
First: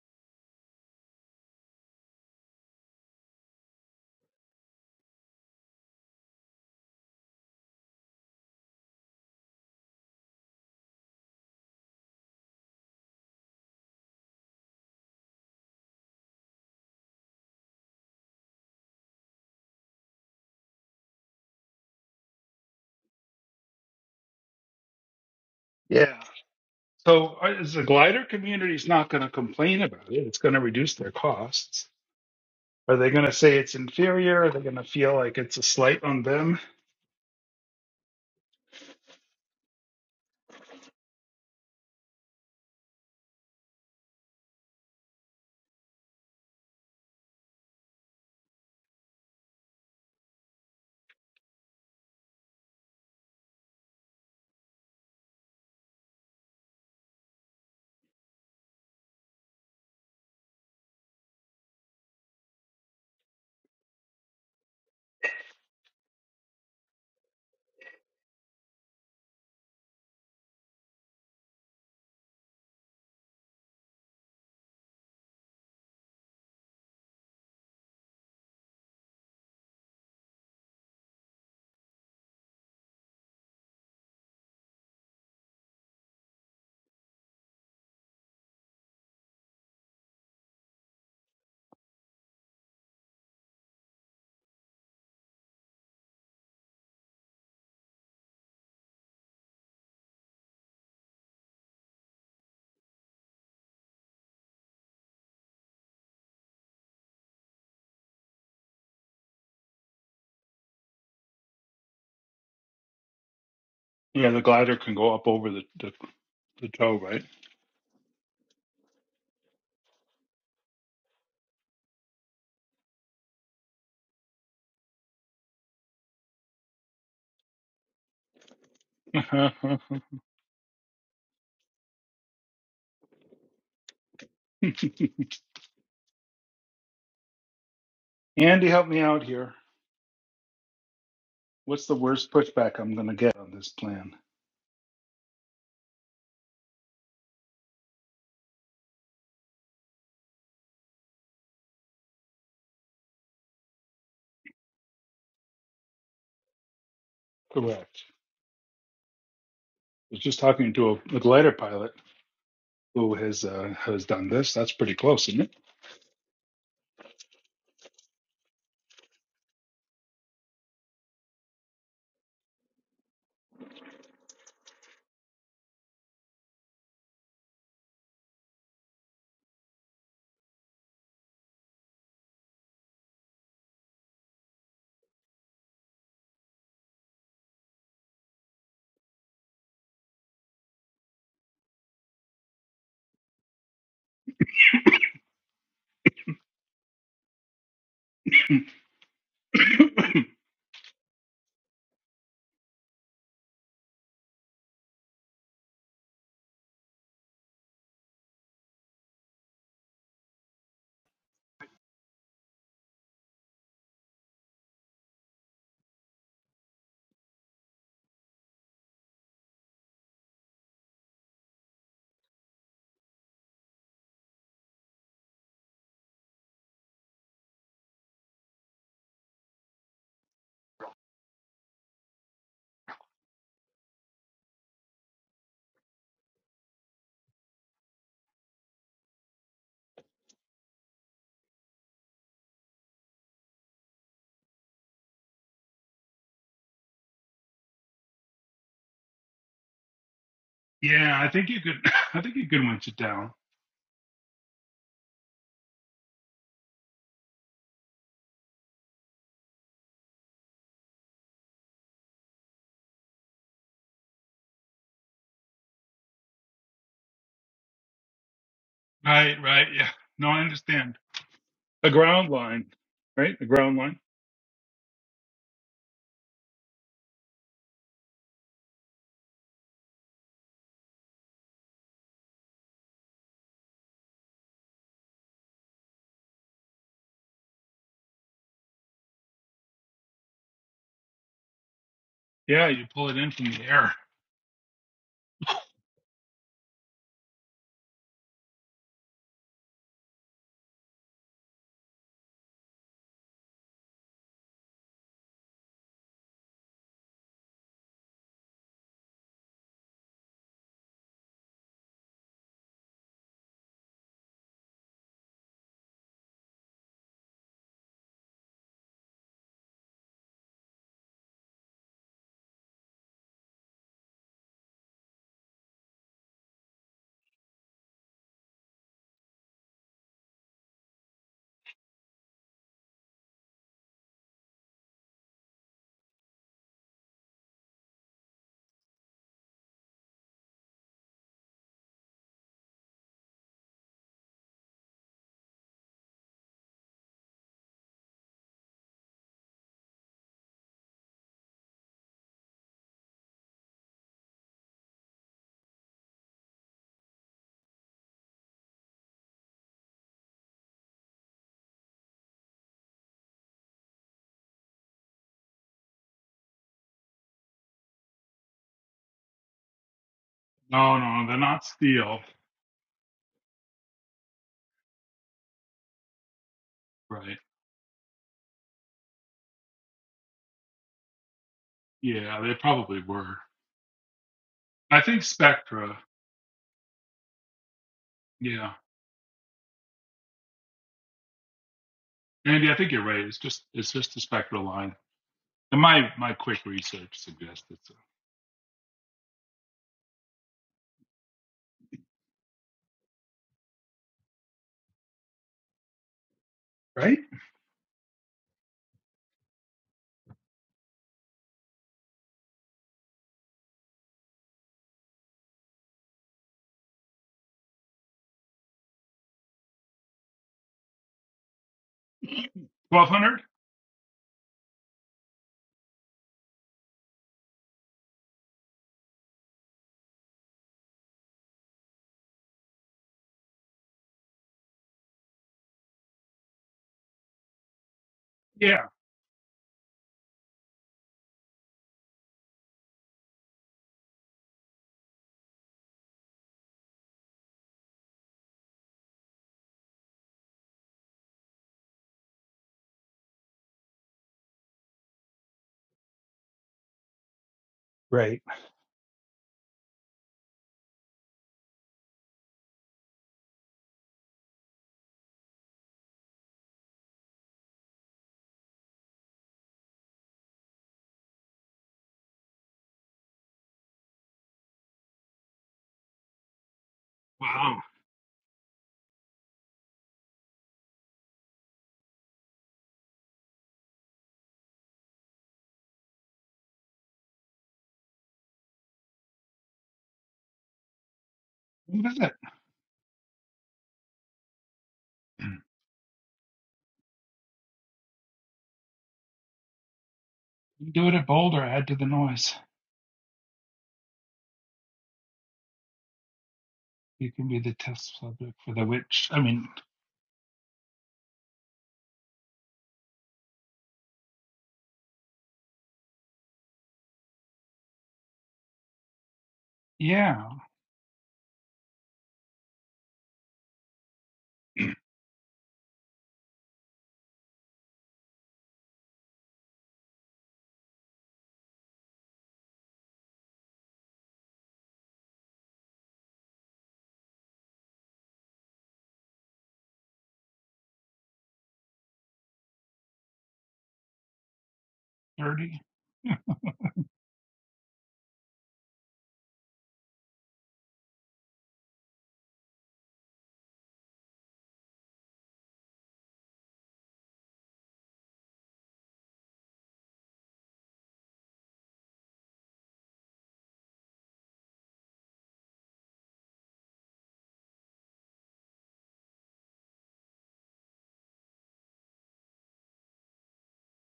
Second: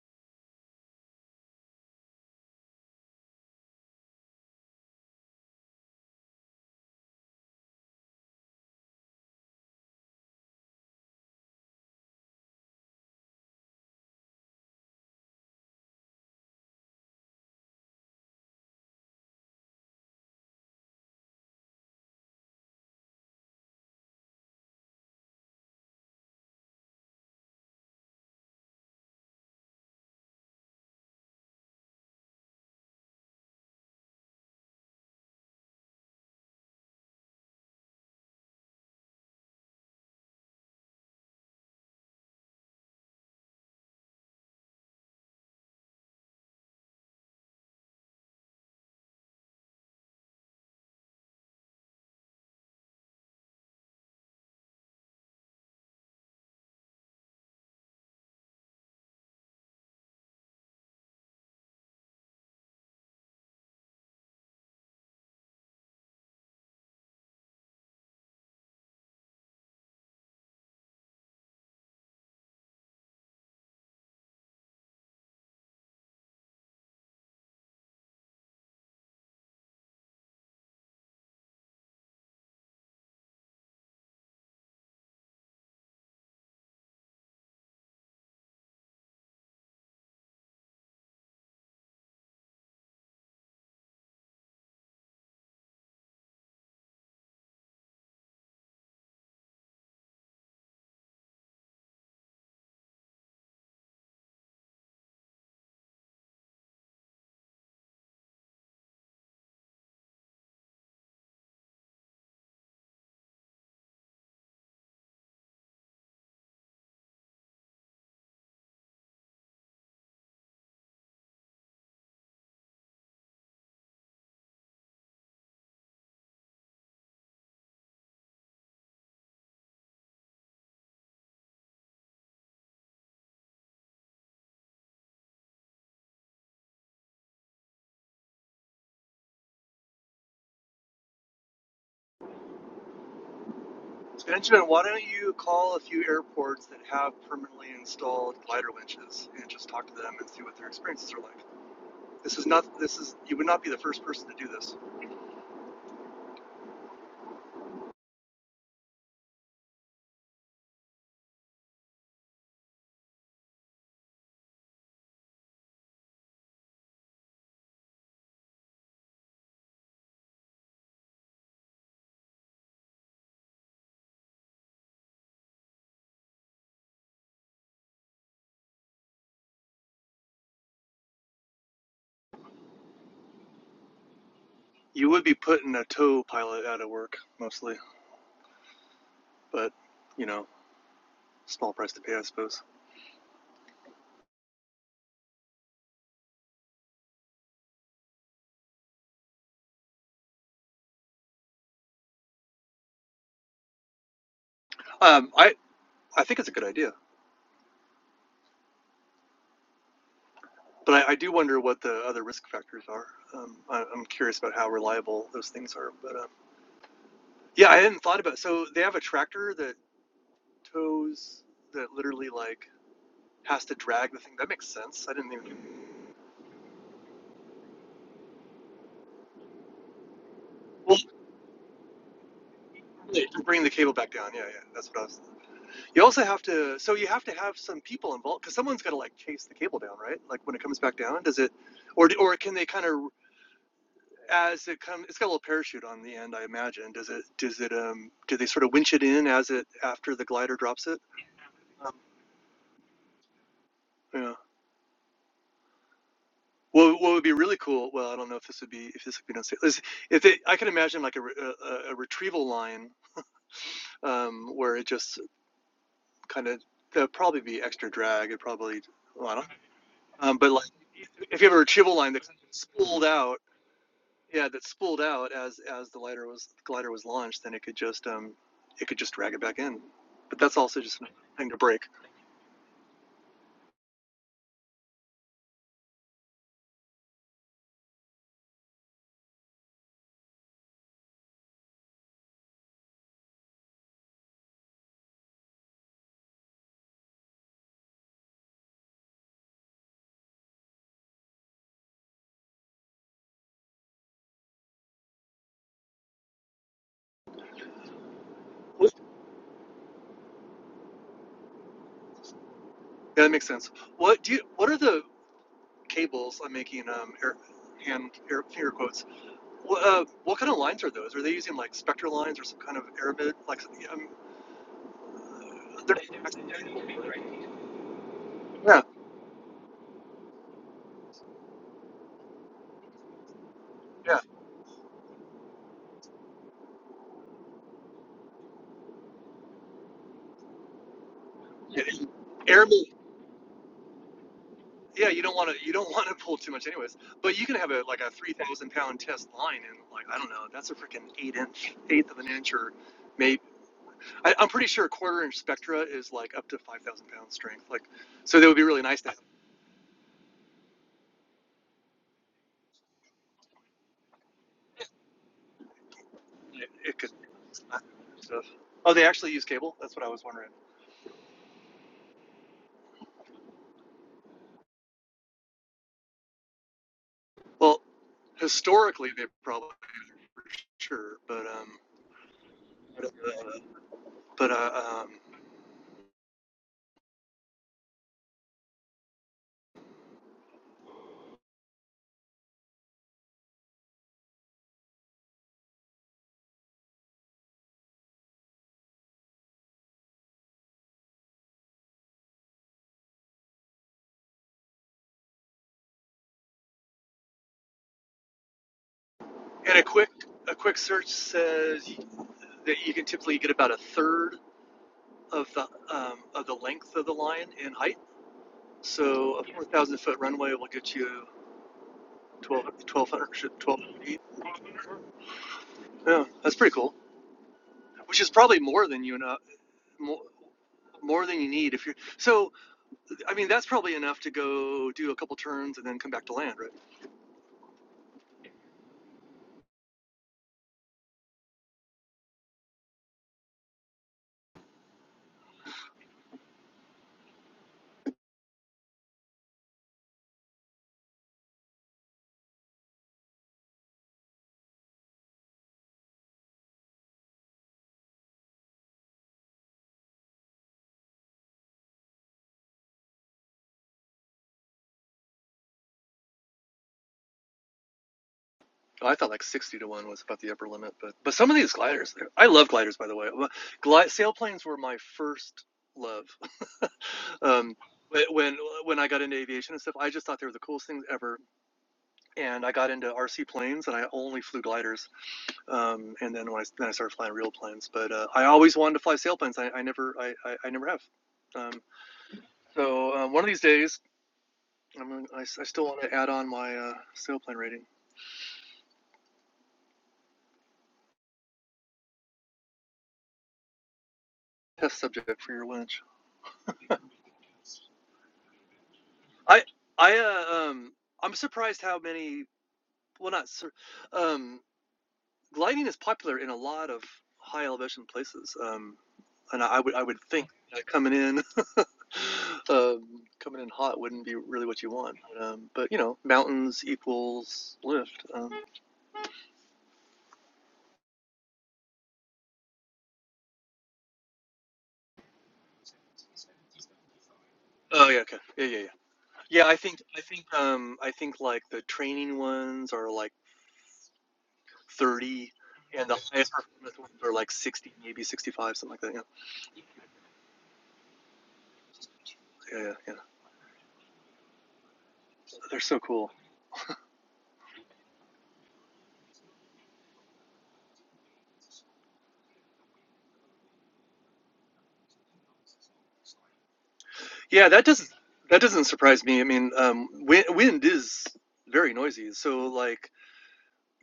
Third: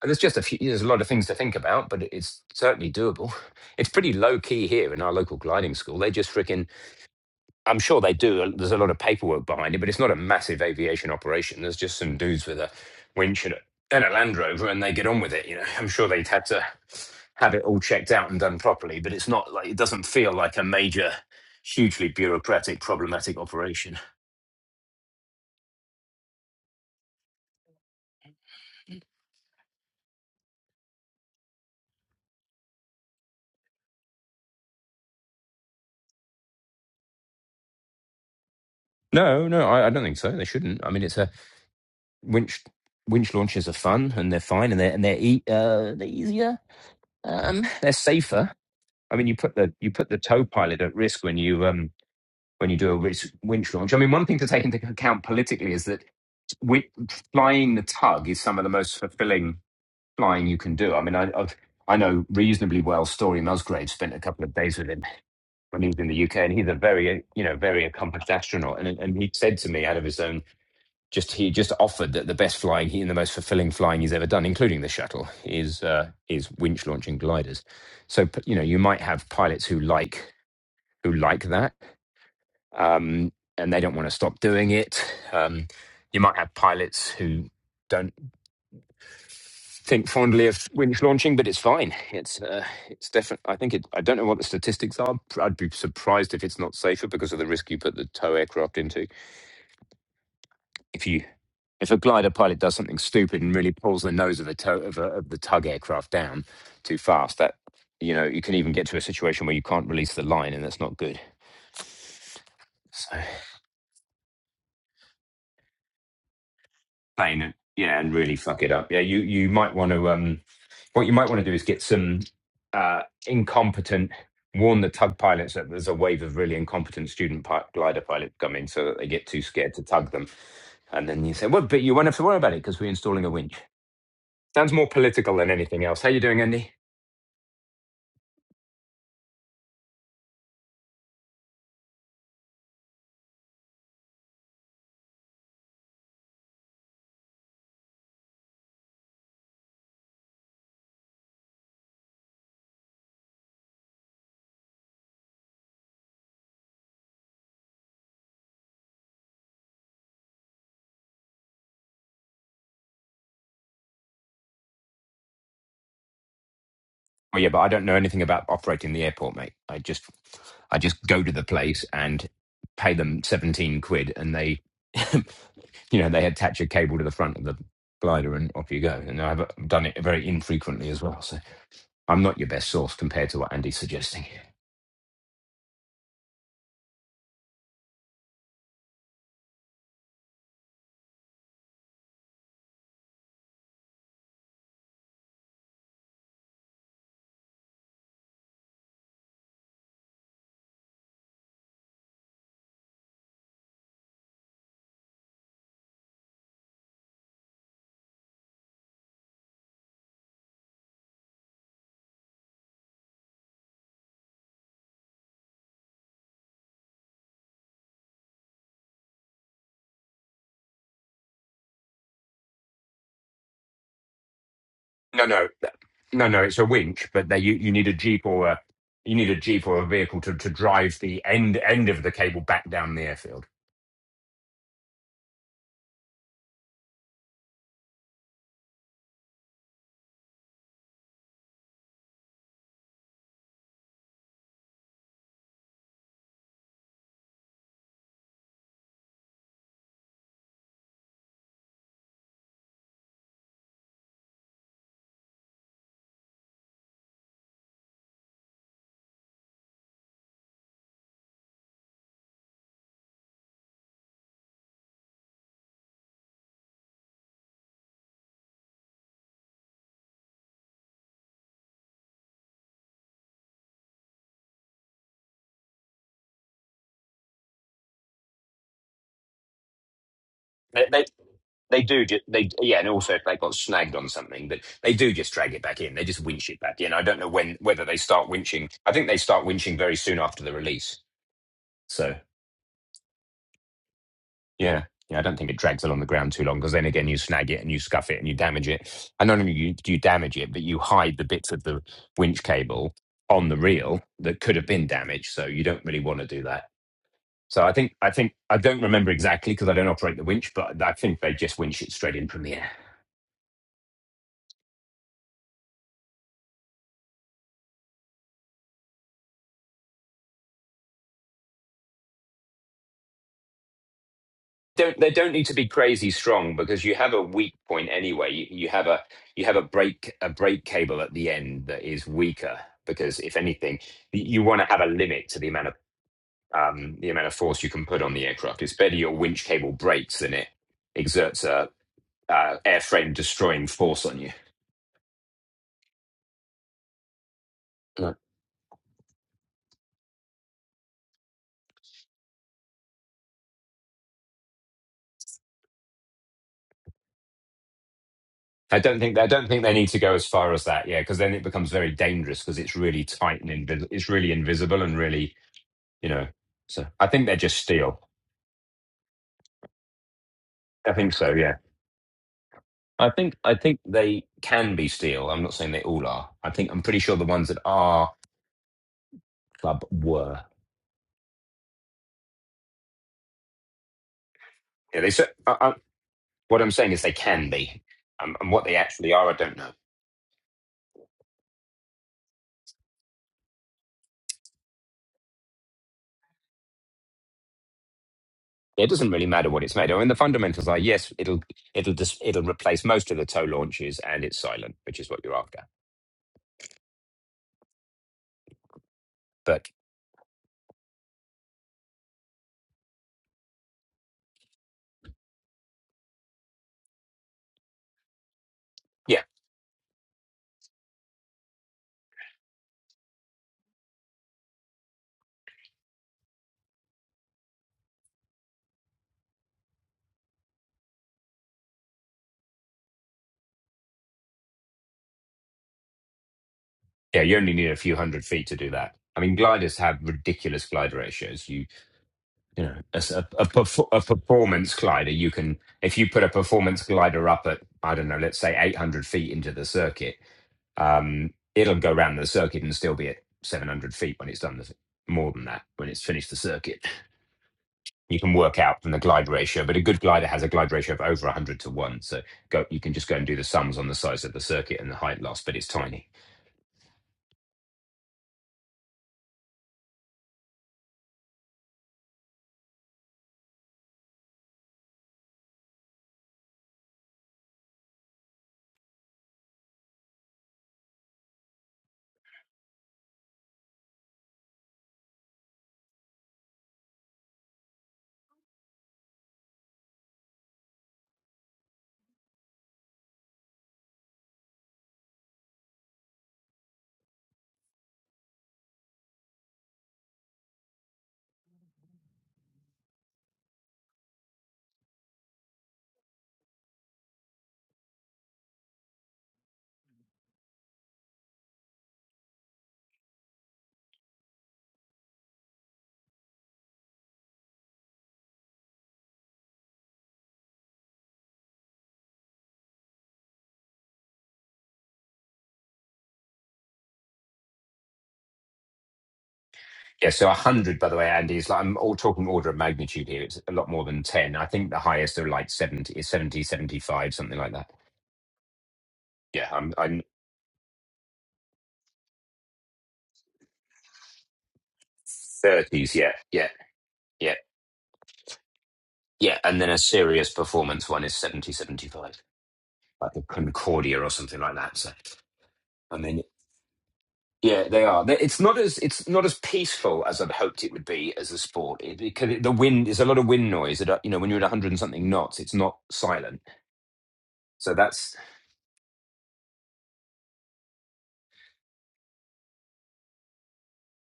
Speaker 1: there's just a few. There's a lot of things to think about, but it's certainly doable. It's pretty low key here in our local gliding school. They just freaking I'm sure they do. uh, There's a lot of paperwork behind it, but it's not a massive aviation operation. There's just some dudes with a winch and a, and a Land Rover, and they get on with it. You know, I'm sure they'd had to have it all checked out and done properly, but it's not like it doesn't feel like a major, hugely bureaucratic, problematic operation.
Speaker 2: Yeah. So uh, is the glider community's not going to complain about it. It's going to reduce their costs. Are they going to say it's inferior? Are they going to feel like it's a slight on them?
Speaker 1: No, no, I, I don't think so. They shouldn't. I mean, it's a winch. Winch launches are fun, and they're fine, and they're and they're, e- uh, they're easier. Um, they're safer. I mean, you put the you put the tow pilot at risk when you um when you do a wind winch launch. I mean, one thing to take into account politically is that wi- flying the tug is some of the most fulfilling flying you can do. I mean, I I've, I know reasonably well. Story Musgrave spent a couple of days with him when he was in the UK, and he's a very you know very accomplished astronaut. And and he said to me out of his own just he just offered that the best flying he and the most fulfilling flying he's ever done, including the shuttle, is uh, is winch launching gliders. So you know you might have pilots who like who like that um, and they don't want to stop doing it. Um, you might have pilots who don't think fondly of winch launching, but it's fine. It's uh, it's definitely. I think it. I don't know what the statistics are. I'd be surprised if it's not safer because of the risk you put the tow aircraft into. If you if a glider pilot does something stupid and really pulls the nose of a tow of, a, of the tug aircraft down too fast, that you know you can even get to a situation where you can't release the line, and that's not good. So
Speaker 2: Yeah, the glider can go up over the, the, the toe, right?
Speaker 1: playing it, yeah, and really fuck it up. Yeah, you you might want to um, what you might want to do is get some uh incompetent. Warn the tug pilots that there's a wave of really incompetent student pi- glider pilots coming, so that they get too scared to tug them. And then you say, "Well, but you won't have to worry about it because we're installing a winch." Sounds more political than anything else. How you doing, Andy?
Speaker 2: Andy, help me out here. What's the worst pushback I'm going to get on this plan?
Speaker 3: Benjamin, why don't you call a few airports that have permanently installed glider winches and just talk to them and see what their experiences are like? This is not, this is, you would not be the first person to do this.
Speaker 2: Correct. was just talking to a, a glider pilot who has uh, has done this. That's pretty close, isn't
Speaker 1: Oh yeah, but I don't know anything about operating the airport, mate. I just I just go to the place and pay them seventeen quid, and they, you know, they attach a cable to the front of the glider, and off you go. And I've done it very infrequently as well, so I'm not your best source compared to what Andy's suggesting.
Speaker 3: You would be putting a tow pilot out of work mostly, but you know, small price to pay, I suppose.
Speaker 2: it?
Speaker 3: Um, I, I think it's a good idea, but I, I do wonder what the other risk factors are. Um, I, I'm curious about how reliable those things are, but um, yeah, I hadn't thought about. it. So they have a tractor that tows that literally like has to drag the thing. That makes sense. I
Speaker 1: No,
Speaker 3: didn't
Speaker 1: no,
Speaker 3: even.
Speaker 1: no, no. It's a winch, but they you, you need a jeep or a you need a jeep or a vehicle to, to drive
Speaker 3: Well,
Speaker 1: the end end of the cable back down the
Speaker 3: wait,
Speaker 1: airfield.
Speaker 3: bring the cable back down. Yeah, yeah, that's what I was. You also have to. So you have to have some people involved because someone's got to like chase the cable down, right? Like when it comes back down, does it, or or can they kind of as it comes? It's got a little parachute on the end, I imagine. Does it? Does it? Um, do they sort of winch it in as it after the glider drops it?
Speaker 2: yeah, I think you could.
Speaker 3: Um,
Speaker 2: I think you could winch it down.
Speaker 3: yeah. Well, what would be really cool? Well, I don't know if this would be if this would be done. If it, I can imagine like a, a, a a retrieval line um, where it just kind of there'd probably be extra drag. It probably well, I
Speaker 2: Right,
Speaker 3: don't. know.
Speaker 2: right. Yeah. No,
Speaker 3: Um,
Speaker 2: I
Speaker 3: but like
Speaker 2: understand.
Speaker 3: if you have a
Speaker 2: A
Speaker 3: retrieval line that's
Speaker 2: ground line,
Speaker 3: spooled
Speaker 2: right?
Speaker 3: out,
Speaker 2: A ground line.
Speaker 3: yeah, that spooled out as as the glider was the glider was launched, then it could just um it could just drag it back in. But that's also
Speaker 1: They,
Speaker 3: just
Speaker 1: they,
Speaker 3: another thing to break.
Speaker 1: they do just they yeah, and also if they got snagged on something, but they do just drag it back in. They just winch it back in. I don't know when whether they start winching. I think they start winching very soon after the release. So
Speaker 2: Yeah, you pull it in from the air.
Speaker 1: yeah. Yeah, I don't think it drags along the ground too long because then again you snag it and you scuff it and you damage it. And not only you, do you damage it, but you hide the bits of the winch cable on the reel that could have been damaged. So you don't really want to do that. So I think I think I don't remember exactly because I don't operate the winch, but I think they just winch it straight in from the air.
Speaker 3: Yeah, that makes sense. What do you? What are the cables? I'm making um air hand air finger quotes. What uh, what kind of lines are those? Are they using like spectral lines or some kind of aramid? Like um,
Speaker 1: don't they don't need to be
Speaker 3: they're
Speaker 1: crazy strong because you have a weak point anyway. You, you
Speaker 3: yeah
Speaker 1: have a you have a break a brake cable at the end that is weaker because if anything, y- you want to have a limit to the amount of um, the amount of force you can put on the aircraft. It's better your winch cable breaks than it exerts a
Speaker 3: yeah.
Speaker 1: uh,
Speaker 3: Aramid
Speaker 1: airframe destroying force on you.
Speaker 3: Yeah, you don't want to you don't want to pull too much, anyways. But you can have a like a
Speaker 1: Right.
Speaker 3: three thousand pound test line, and like I don't know, that's a freaking eight inch, eighth of an inch, or maybe I, I'm pretty sure a quarter inch spectra is like up to five thousand pound strength. Like, so that would be
Speaker 1: I
Speaker 3: really
Speaker 1: don't
Speaker 3: nice to
Speaker 1: think
Speaker 3: have.
Speaker 1: I don't think they need to go as far as that. Yeah, because then it becomes very dangerous because it's really tight and invis- it's really invisible and really you know.
Speaker 3: It,
Speaker 1: So
Speaker 3: it
Speaker 1: I
Speaker 3: could
Speaker 1: think they're just steel.
Speaker 3: stuff. Oh, they actually use cable. That's what I was wondering.
Speaker 1: I
Speaker 2: No,
Speaker 1: think
Speaker 2: no,
Speaker 1: so.
Speaker 2: they're
Speaker 1: yeah.
Speaker 2: not steel.
Speaker 1: I think I think they can be steel. I'm not saying they all are. I think I'm pretty sure the
Speaker 2: Right.
Speaker 1: ones that
Speaker 3: Well,
Speaker 1: are
Speaker 3: historically they probably
Speaker 1: club were.
Speaker 3: sure, but um,
Speaker 2: Yeah, they probably
Speaker 3: but
Speaker 2: were.
Speaker 3: uh, but,
Speaker 1: Yeah,
Speaker 2: I
Speaker 3: uh, um,
Speaker 1: they.
Speaker 2: think
Speaker 1: cer- I, I,
Speaker 2: Spectra.
Speaker 1: what I'm saying is they can be, um, and what
Speaker 2: Yeah,
Speaker 1: they actually are, I don't know.
Speaker 2: Andy, I think you're right. It's just it's just a Spectra line. And my my quick research suggests it's a,
Speaker 1: It doesn't really matter what it's made of. And the fundamentals are yes, it'll it'll dis- it'll replace most of the tow launches, and it's silent, which is what you're after.
Speaker 2: right.
Speaker 1: But
Speaker 3: and a quick a quick search says that you can typically get about a third of the um, of the length of the line in height.
Speaker 1: yeah,
Speaker 3: So a four thousand foot runway will get you 12,
Speaker 2: Twelve hundred.
Speaker 3: 1200 12 feet. Yeah, that's pretty cool. Which is probably more than you know, more, more than you need if you're. So I mean, that's probably enough to go do a couple turns and then come back to land, right?
Speaker 1: yeah, you only need a few hundred feet to do
Speaker 2: Yeah.
Speaker 1: that. I mean, gliders have ridiculous glide ratios. You. you know a, s- a- a perf- a performance glider you can if you put a performance glider up at i don't know let's say 800 feet into the circuit um it'll go around the circuit and still be at 700 feet when it's done the, more than that when it's finished the circuit you can
Speaker 2: Right.
Speaker 1: work out from the glide ratio but a good glider has a glide ratio of over 100 to 1 so go you can just go and do the sums on the size of the circuit and the height loss but it's tiny
Speaker 3: Oh, I thought like sixty to one was about the upper limit, but but some of these gliders, I love gliders by the way. Glide sailplanes were my first love. um,
Speaker 2: Wow.
Speaker 3: when when I got into aviation and stuff, I just thought they were the coolest things ever. and I got into RC planes, and I only flew gliders. Um, and then when I then I started flying real planes, but uh, I always wanted to fly sailplanes. I, I never I, I, I never have. Um,
Speaker 2: What is it?
Speaker 3: so um, one of these days, I'm gonna, I, s- I still want to add on my uh, sailplane rating
Speaker 2: You Do it at Boulder, add to the noise.
Speaker 3: test subject for your winch.
Speaker 2: You can be the test subject for the witch. I
Speaker 3: I
Speaker 2: mean,
Speaker 3: I uh, um I'm surprised how many well not sur- um gliding is popular in a lot of high elevation places. Um, and I, I would I would think
Speaker 2: yeah,
Speaker 3: uh, coming in um, coming in hot wouldn't be really what you want. Um, but you know, mountains equals lift. Um,
Speaker 1: yeah, so 100, by the way, Andy, is like I'm all talking order of magnitude here. It's a lot more than 10. I think the highest are like 70, is 70, seventy-five, something like that.
Speaker 3: oh yeah, okay, yeah, yeah, yeah.
Speaker 1: Yeah,
Speaker 3: Yeah,
Speaker 1: I'm,
Speaker 3: I
Speaker 1: I'm
Speaker 3: think I think um, I think like the training ones are like thirty,
Speaker 2: dirty.
Speaker 1: 30s.
Speaker 3: and
Speaker 1: Yeah,
Speaker 3: the
Speaker 2: Hmm.
Speaker 1: yeah,
Speaker 3: highest performance ones are
Speaker 1: yeah,
Speaker 3: like sixty, maybe sixty-five, something like that. Yeah,
Speaker 1: yeah. And then a serious performance one is 70, 75,
Speaker 3: yeah, yeah. yeah.
Speaker 1: like a Concordia or something like that. So,
Speaker 3: They're
Speaker 1: I
Speaker 3: so
Speaker 1: mean,
Speaker 3: cool.
Speaker 1: Yeah, they are. They- It's not as it's not as peaceful as I'd hoped it would be as a sport it, because it, the wind there's a lot of wind noise. That, uh, you know, when you're at a hundred and something knots, it's not silent.
Speaker 3: Yeah,
Speaker 1: So
Speaker 3: that doesn't
Speaker 1: that's
Speaker 3: that doesn't surprise me. I mean, um, wind, wind is very noisy, so like.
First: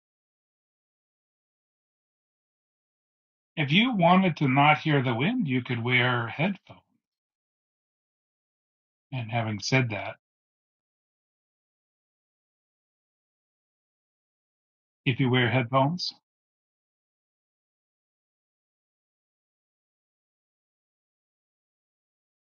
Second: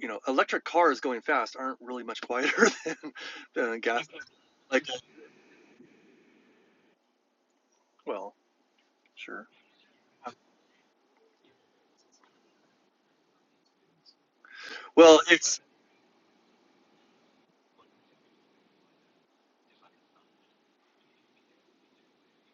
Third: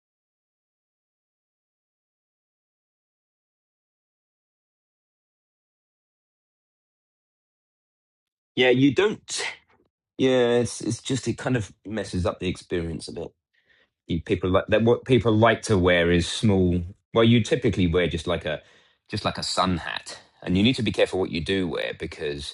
Speaker 3: You know, electric cars going fast aren't really much quieter than,
Speaker 2: If
Speaker 3: than
Speaker 2: you
Speaker 3: gas.
Speaker 2: wanted to not
Speaker 3: Like,
Speaker 2: hear the wind, you could wear headphones.
Speaker 3: well,
Speaker 1: yeah. You
Speaker 2: And
Speaker 1: don't.
Speaker 3: Sure.
Speaker 2: having said that,
Speaker 1: Yeah, it's it's just it kind of messes up the experience a bit. You, people like that. What
Speaker 2: if
Speaker 3: Well,
Speaker 2: you
Speaker 1: people
Speaker 2: wear
Speaker 3: it's
Speaker 1: like to wear
Speaker 2: headphones,
Speaker 1: is small. Well, you typically wear just like a just like a sun hat, and you need to be careful what you do wear because.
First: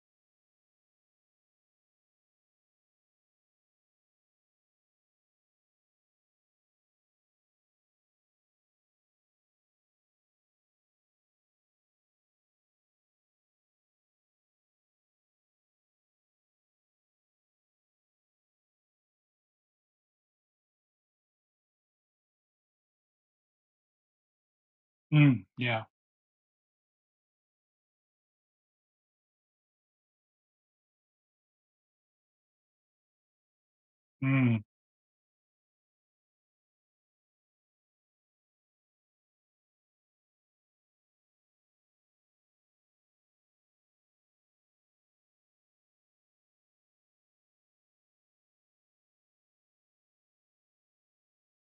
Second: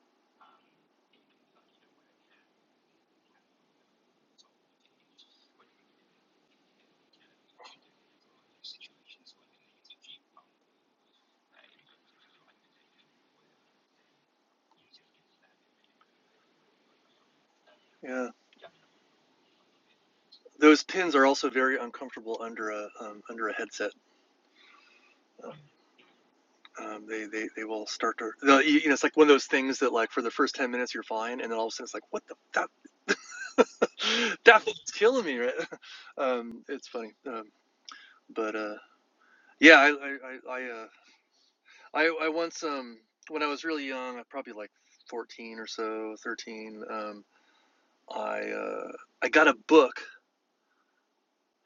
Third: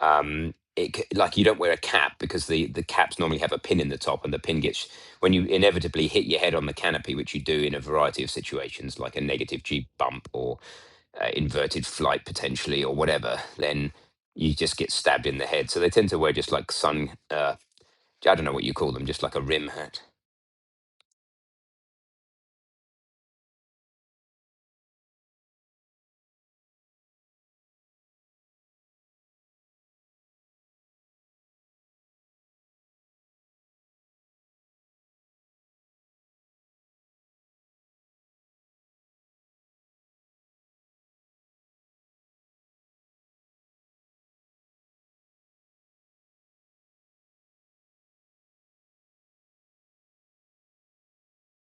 Speaker 1: um it, c- like you don't wear a cap because the the caps normally have a pin in the top and the pin gets when you inevitably hit your head on the canopy which you do in a variety of situations like a negative g bump or uh, inverted flight potentially or whatever then you just get stabbed in the head so they tend to wear just like sun uh,
Speaker 3: Yeah.
Speaker 1: i don't know what you call them just like a rim hat
Speaker 3: Those pins are also very uncomfortable under a um, under a headset.
Speaker 2: mm, yeah,
Speaker 3: Um, they, they they will start to they you know it's like one of those things that like for the first ten minutes you're fine and then all of a sudden it's like what the that that
Speaker 2: mm.
Speaker 3: thing's killing me right. um, it's funny, um, but uh, yeah, I I I I, uh, I I once um when I was really young, probably like fourteen or so, thirteen. Um, I uh, I got a book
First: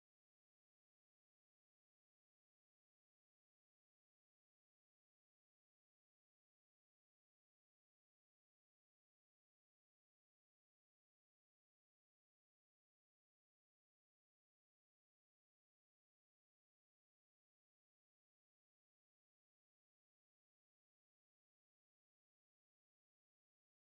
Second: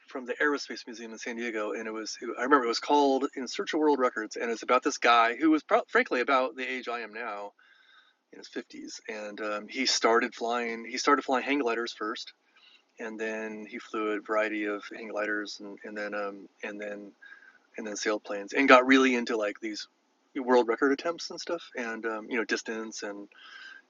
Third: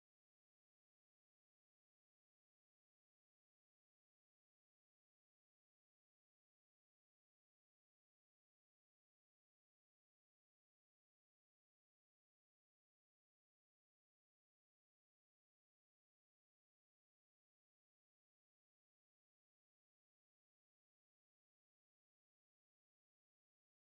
Speaker 3: from the Aerospace Museum in San Diego, and it was I remember it was called In Search of World Records, and it's about this guy who was pro- frankly about the age I am now in his 50s, and um, he started flying he started flying hang gliders first, and then he flew a variety of hang gliders, and, and then um, and then and then sailplanes, and got really into like these world record attempts and stuff, and um, you know distance and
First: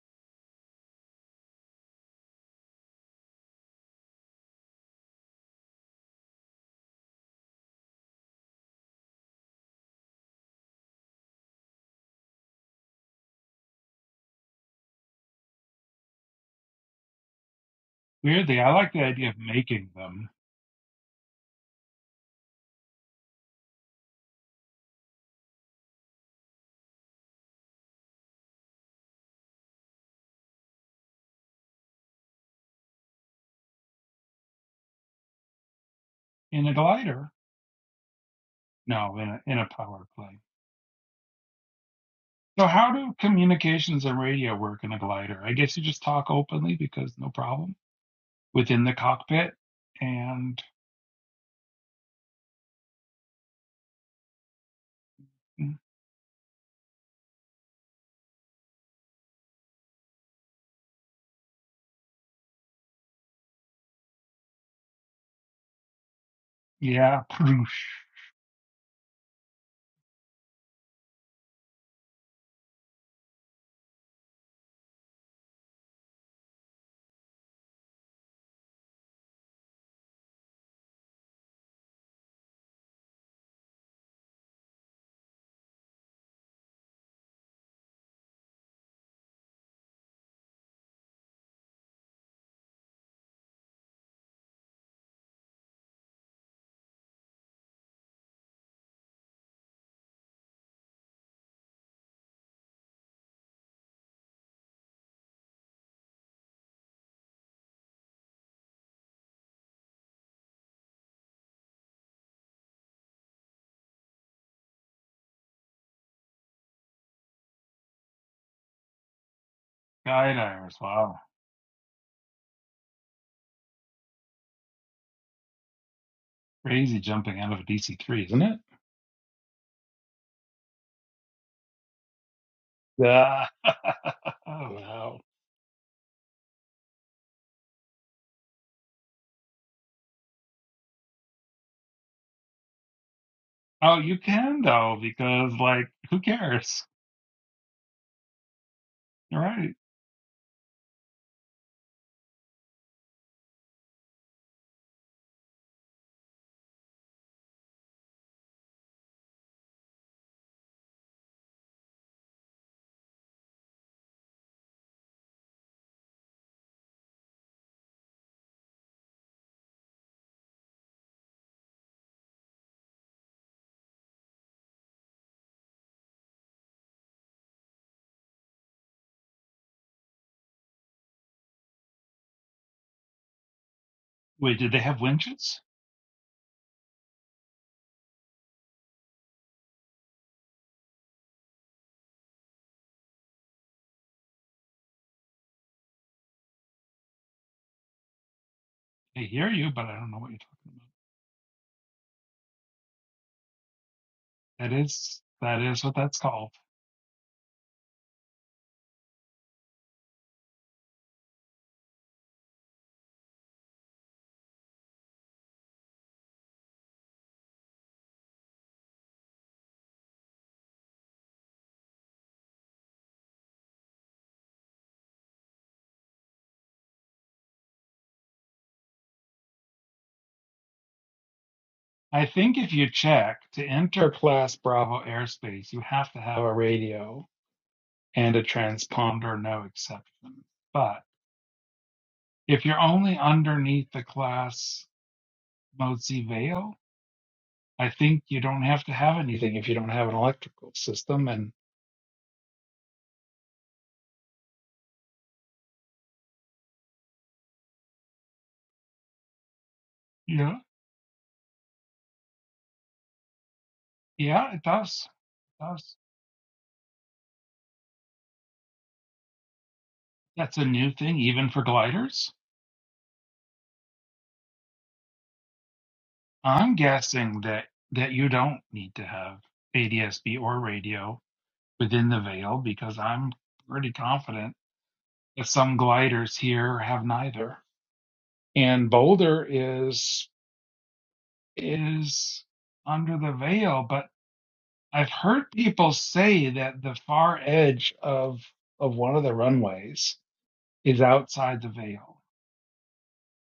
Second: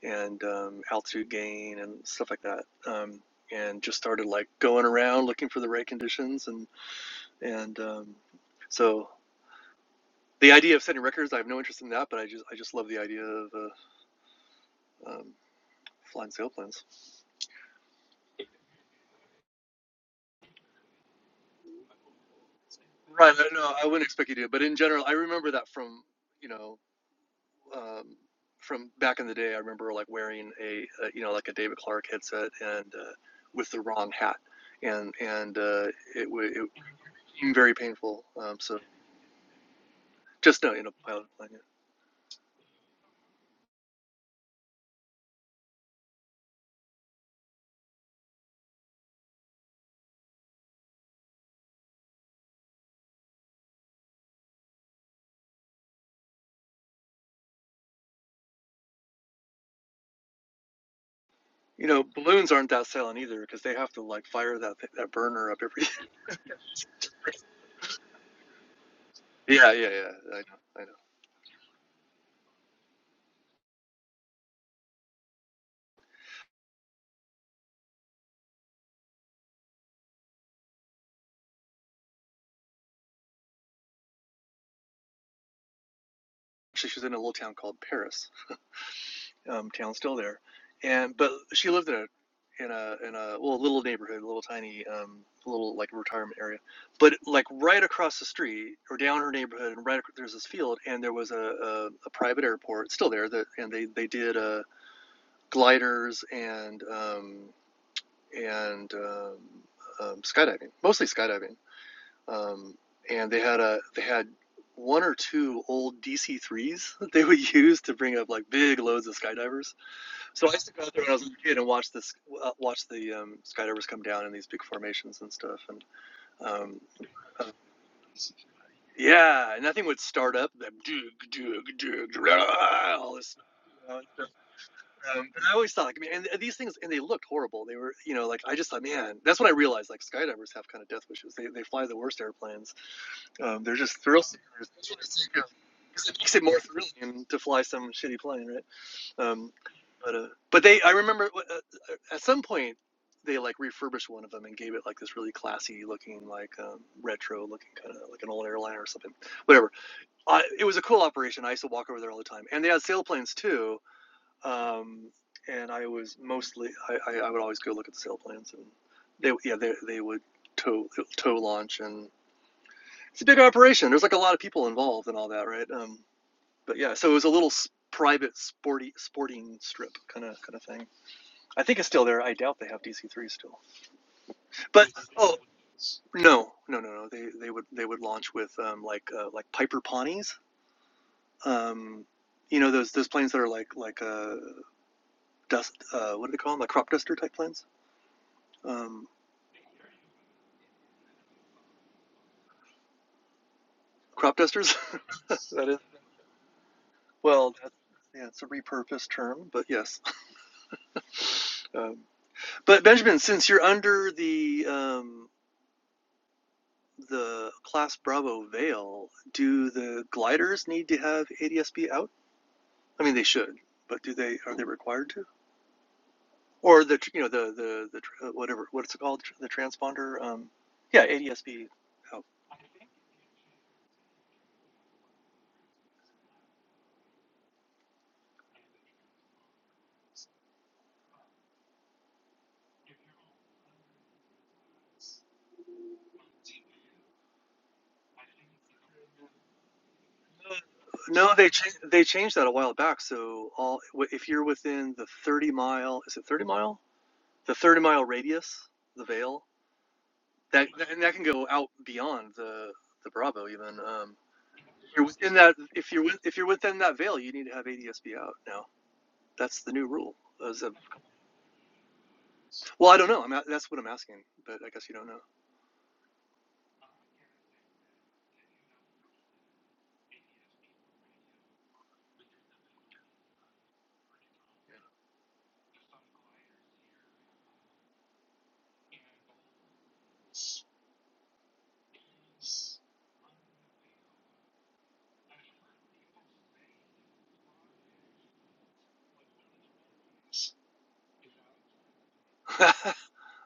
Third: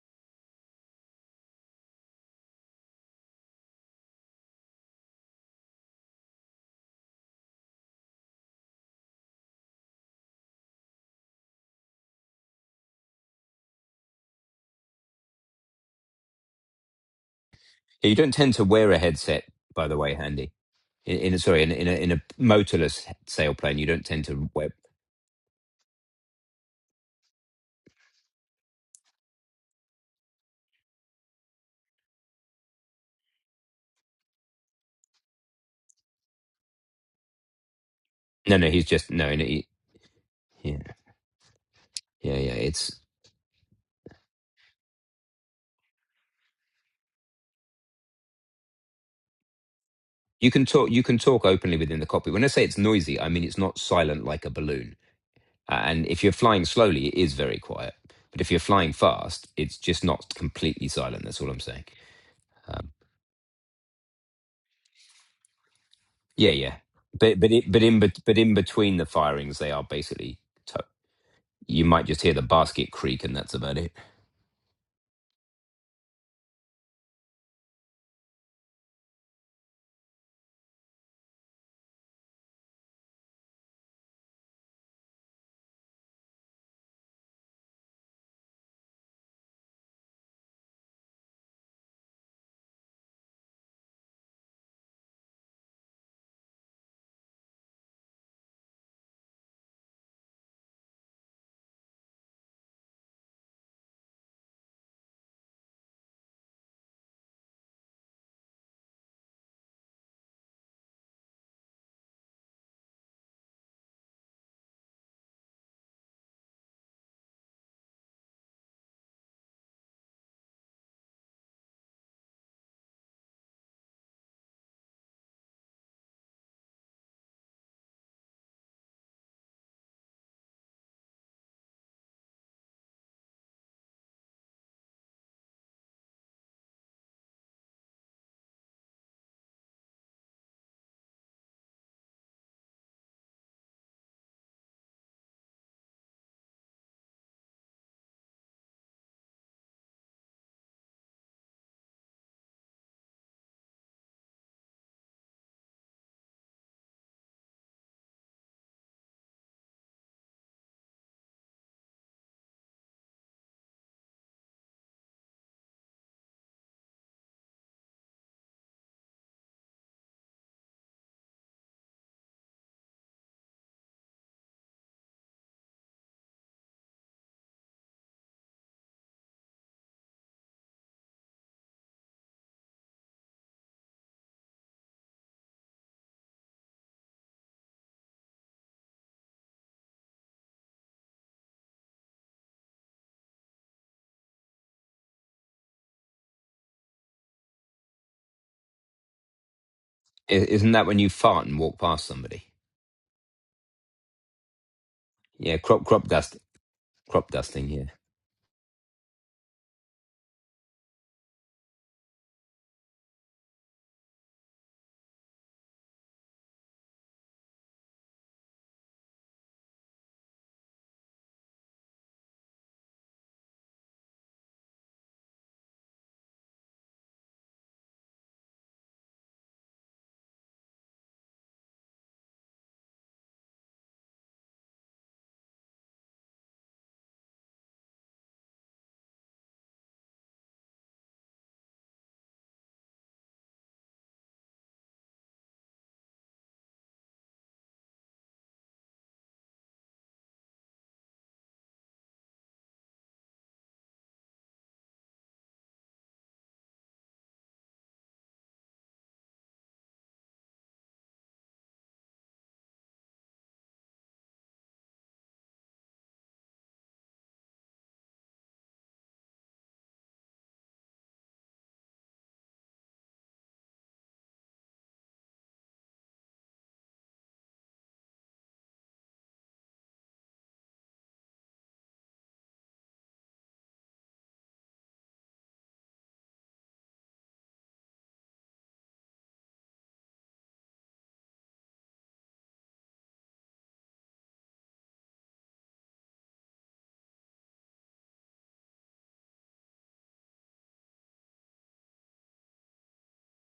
Speaker 3: and um, altitude gain and stuff like that. Um, and just started like going around looking for the right conditions and and um, so the idea of setting records, I have no interest in that, but I just I just love the idea of uh, um, flying sailplanes.
Speaker 1: Yeah, you don't tend
Speaker 2: Weirdly,
Speaker 1: to
Speaker 2: I like
Speaker 1: wear a
Speaker 2: the idea of
Speaker 1: headset by
Speaker 2: making
Speaker 1: the way
Speaker 2: them
Speaker 1: handy in, in a sorry in, a- in a in a motorless
Speaker 3: Right. No,
Speaker 1: sailplane
Speaker 3: I
Speaker 1: you
Speaker 3: wouldn't
Speaker 1: don't tend
Speaker 3: expect you
Speaker 1: to
Speaker 3: to, but
Speaker 1: wear
Speaker 3: in general, I remember that from you know um, from back in the day. I remember like wearing a, uh you know like a David Clark headset and uh, with the wrong hat, and and uh, it wa
Speaker 2: in
Speaker 3: it
Speaker 2: a glider.
Speaker 3: became very painful.
Speaker 1: no
Speaker 3: Um,
Speaker 1: no
Speaker 3: so
Speaker 1: he's just
Speaker 2: No,
Speaker 1: no
Speaker 2: in
Speaker 1: in
Speaker 2: a, in
Speaker 1: a,
Speaker 2: a power plane.
Speaker 3: just no,
Speaker 1: yeah
Speaker 3: you know pilot plane. yeah.
Speaker 1: yeah yeah
Speaker 2: So
Speaker 1: it's
Speaker 2: how do communications and radio work in a glider? I guess you just talk openly because no problem within the cockpit
Speaker 1: You
Speaker 2: and
Speaker 1: can talk. You can talk openly within the cockpit. When I say it's noisy, I mean it's not silent like a balloon.
Speaker 2: hmm.
Speaker 1: Uh, And if you're flying slowly, it is very quiet. But if you're flying fast, it's just not completely silent. That's all I'm saying.
Speaker 3: You know balloons aren't that
Speaker 1: Um,
Speaker 3: silent either because they have to like fire that that burner up every.
Speaker 1: yeah, yeah.
Speaker 2: Yeah,
Speaker 1: But but
Speaker 2: Purdue
Speaker 1: it, but in bet- but in between the firings, they
Speaker 3: yeah,
Speaker 1: are
Speaker 3: yeah, yeah.
Speaker 1: basically.
Speaker 3: I know. I
Speaker 1: To-
Speaker 3: know.
Speaker 1: you might just hear the basket creak, and that's about it.
Speaker 3: Actually, she was in a little town called Paris. Um, town still there, and but she lived in a in a in a well little neighborhood, a little tiny um, little like retirement area. But like right across the street or down her neighborhood, and right there's this field, and there was a, a, a private airport still there that, and they they did uh, gliders and um, and um, um, skydiving, mostly skydiving um, and they had a they had one or two old DC threes that they would use to bring up like big loads of skydivers. So I used to
Speaker 2: Skydivers.
Speaker 3: go out there when I
Speaker 2: Wow.
Speaker 3: was a kid and watch this uh, watch the um, skydivers come down in these big formations and stuff. And um,
Speaker 2: Crazy jumping
Speaker 3: uh,
Speaker 2: out of a DC 3, isn't it?
Speaker 3: yeah, and that thing would start up that dug dug dug all this.
Speaker 2: Yeah.
Speaker 3: uh,
Speaker 2: Oh, wow.
Speaker 3: Um, and I always thought, like, man, and these things, and they looked horrible. They were, you know, like I just thought, man, that's when I realized, like, skydivers have kind of death wishes. They, they fly the worst airplanes, Um, they're just
Speaker 2: Oh, you
Speaker 3: thrill
Speaker 2: can,
Speaker 3: seekers for
Speaker 2: though,
Speaker 3: the sake of
Speaker 2: because, like,
Speaker 3: because it
Speaker 2: who
Speaker 3: makes it more
Speaker 2: cares?
Speaker 3: thrilling to fly some shitty plane, right?
Speaker 2: All
Speaker 3: Um,
Speaker 2: right.
Speaker 3: but uh, but they, I remember uh, uh, at some point they like refurbished one of them and gave it like this really classy looking, like um, retro looking kind of like an old airliner or something, whatever. I, it was a cool operation. I used to walk over there all the time, and they had sailplanes too. Um, and I was mostly I, I, I would always go look at the sailplanes, and they yeah they they would tow tow launch and it's a big operation. There's like a lot of people involved and all that, right? Um, but yeah, so it was a little private sporty sporting strip kind of kind of thing. I think it's still there. I doubt they have DC3 still.
Speaker 2: Wait, did they
Speaker 3: But
Speaker 2: have
Speaker 3: oh
Speaker 2: winches?
Speaker 3: no, no, no, no. They they would they would launch with um, like uh, like Piper Pawneys. Um, you know those those planes that are like like uh, dust. Uh, what do they call them? Like crop duster type planes. Um,
Speaker 2: I hear you, but I don't know what you're
Speaker 1: I- Isn't
Speaker 2: talking
Speaker 1: that when you fart and walk past somebody?
Speaker 3: crop
Speaker 2: about.
Speaker 3: dusters.
Speaker 2: That is,
Speaker 1: Yeah,
Speaker 2: that
Speaker 3: that is
Speaker 2: is
Speaker 1: crop
Speaker 2: what
Speaker 1: crop
Speaker 2: that's
Speaker 1: dust
Speaker 2: called.
Speaker 1: crop
Speaker 3: well.
Speaker 1: dusting.
Speaker 3: That's,
Speaker 1: Yeah,
Speaker 3: yeah, it's a repurposed term, but yes. Um, But Benjamin, since you're under the um, the class Bravo veil, do the gliders need to have ADSB out? I mean, they should, but do they? Are they required to? Or the you know the the the uh, whatever what's it called the transponder? Um, yeah, ADSB
Speaker 2: I
Speaker 3: out.
Speaker 2: think if you check to enter Class Bravo airspace, you have to have a radio and a transponder, no exception. But if you're only underneath the Class Mozi veil, I think you don't have to have anything if you don't have an electrical system.
Speaker 3: No, they
Speaker 2: And
Speaker 3: cha- they changed that a while back. So all if you're within the 30 mile, is it 30 mile? The 30 mile radius, the veil
Speaker 2: yeah,
Speaker 3: that and that can go out beyond the the Bravo even. Um,
Speaker 2: yeah, it
Speaker 3: you're
Speaker 2: does.
Speaker 3: within that
Speaker 2: It
Speaker 3: if
Speaker 2: does.
Speaker 3: you're with, if you're within that veil, you need to have ADSB out now. That's the new rule.
Speaker 2: That's
Speaker 3: As
Speaker 2: a
Speaker 3: a,
Speaker 2: new thing, even for gliders.
Speaker 3: well, I don't know. I'm a- that's what I'm asking, but I guess you don't
Speaker 2: I'm guessing that that you don't need to have ADSB or radio within the veil because I'm pretty confident that some gliders here have neither. And Boulder is is under the veil, but I've heard people say that the far edge of of one of the runways is outside the veil.
Speaker 3: know.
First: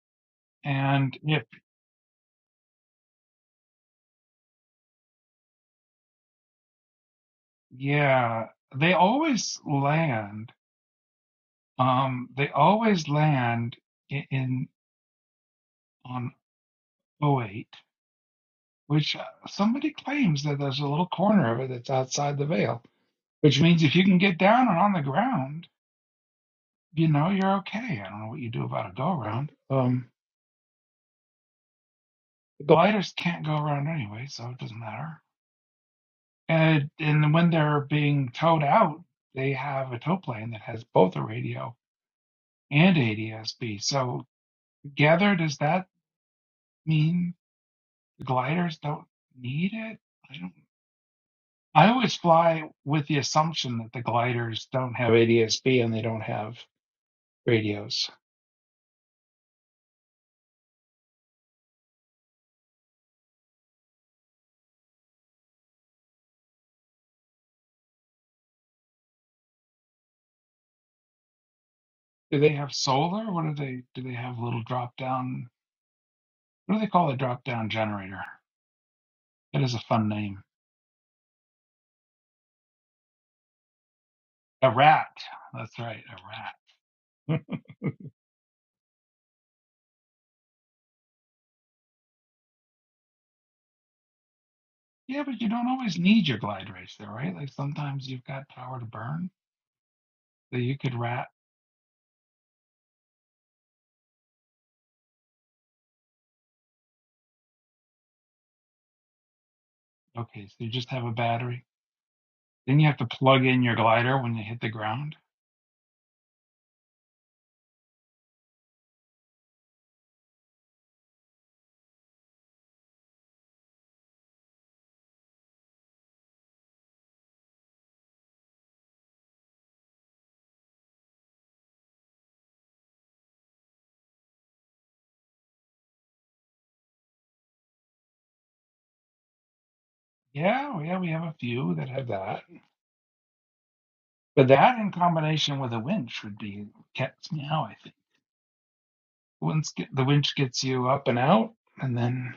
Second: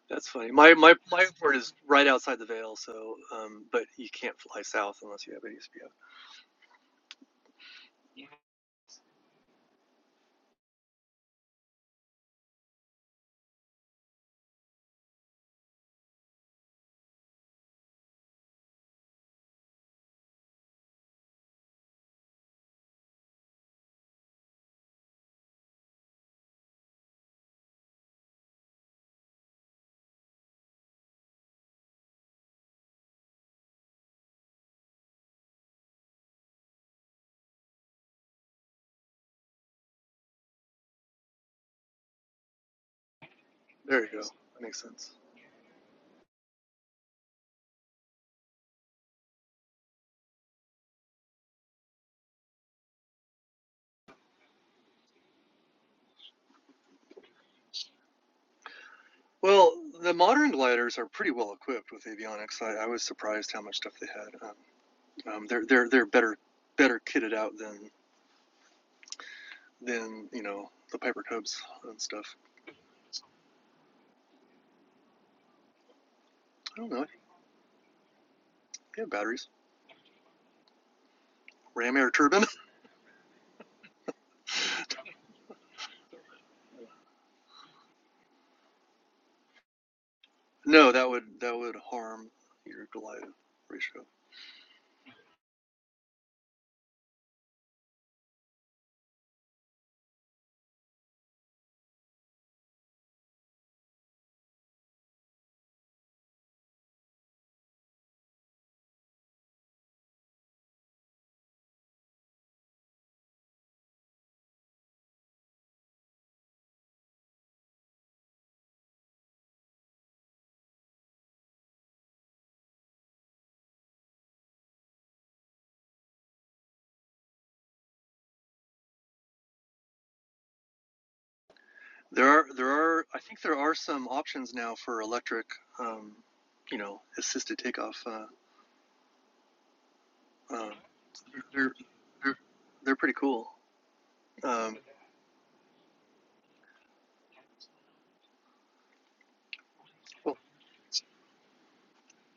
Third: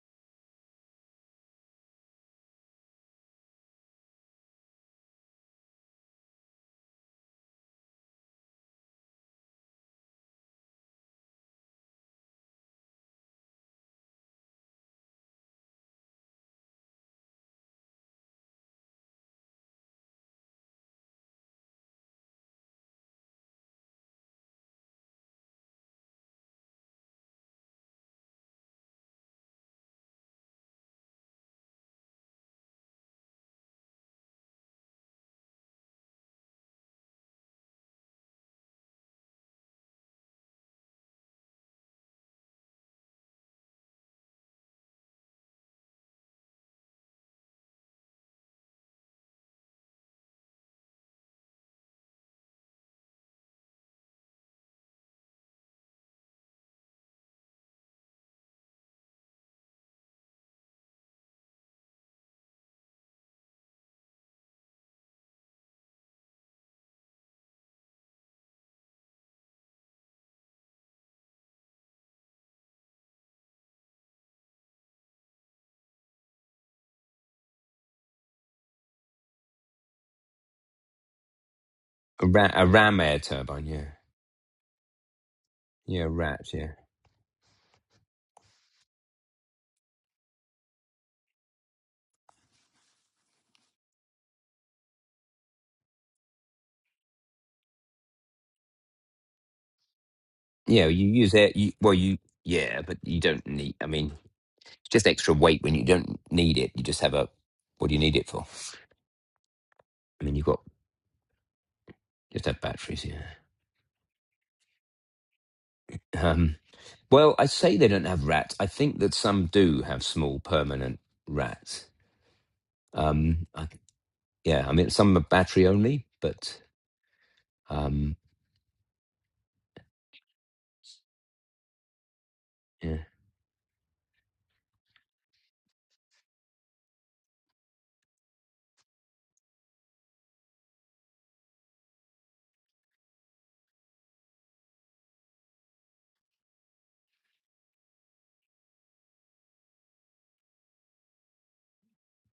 Speaker 3: that's funny. My my
Speaker 2: And
Speaker 3: my
Speaker 2: if,
Speaker 3: airport is right outside the veil, so um, but you can't fly south unless you have ADSB out.
Speaker 2: yeah, they always land, um, they always land in, in on O eight, which uh, somebody claims that there's a little corner of it that's outside the veil, which means if you can get down and on the ground, you know, you're okay. I don't know what you do about a go around. Um, gliders can't go around anyway, so it doesn't matter. And, and when they're being towed out, they have a tow plane that has both a radio and ADSB.
Speaker 3: There you go.
Speaker 2: So
Speaker 3: That makes sense.
Speaker 2: together, does that mean the gliders don't need it? I don't. I always fly with the assumption that the gliders don't have ADSB and they don't have radios.
Speaker 3: Well, the modern gliders are pretty well equipped with avionics. I, I was surprised how much stuff they had. Um, um, they're they're they're better better kitted out than than you know the Piper Cubs and stuff.
Speaker 2: Do they have solar? What do they? Do they have a little drop down? What do
Speaker 3: I
Speaker 2: they
Speaker 3: don't know.
Speaker 2: call the drop down generator?
Speaker 3: They have batteries.
Speaker 2: That is a fun name.
Speaker 3: ram air
Speaker 1: a,
Speaker 3: turbine.
Speaker 1: ra- a ram air turbine. Yeah,
Speaker 2: A rat. That's right,
Speaker 1: yeah, rat.
Speaker 2: a
Speaker 1: Yeah.
Speaker 2: rat.
Speaker 3: no, that would that would harm your glide ratio.
Speaker 2: yeah, but you don't always need your glide racer, right? Like sometimes you've got power to burn, so you
Speaker 1: Yeah,
Speaker 2: could
Speaker 1: you
Speaker 2: rat.
Speaker 1: use it. You, well, you yeah, but you don't need. I mean, it's just extra weight when you don't need it. You just have a. What do you need it for? I mean, you've
Speaker 2: Okay, so
Speaker 1: got
Speaker 2: you just have a battery
Speaker 1: you have to have
Speaker 2: Then you have
Speaker 1: batteries.
Speaker 2: to
Speaker 1: Yeah.
Speaker 2: plug in your glider when you hit the ground.
Speaker 1: Um, well, I say they don't have rats. I think that some do have small permanent rats. Um, I, yeah, I mean, some are battery only, but um,
Speaker 3: There are there
Speaker 1: yeah.
Speaker 3: are I think there are some options now for electric, um, you know, assisted takeoff. Uh, uh,
Speaker 2: Yeah, yeah, we have a
Speaker 3: they're,
Speaker 2: few that have
Speaker 3: they're
Speaker 2: that.
Speaker 3: they're pretty cool.
Speaker 2: But
Speaker 3: Um,
Speaker 2: that in combination with a winch would be cat's meow, I think. Once get, the winch
Speaker 3: well,
Speaker 2: gets you up and out, and then,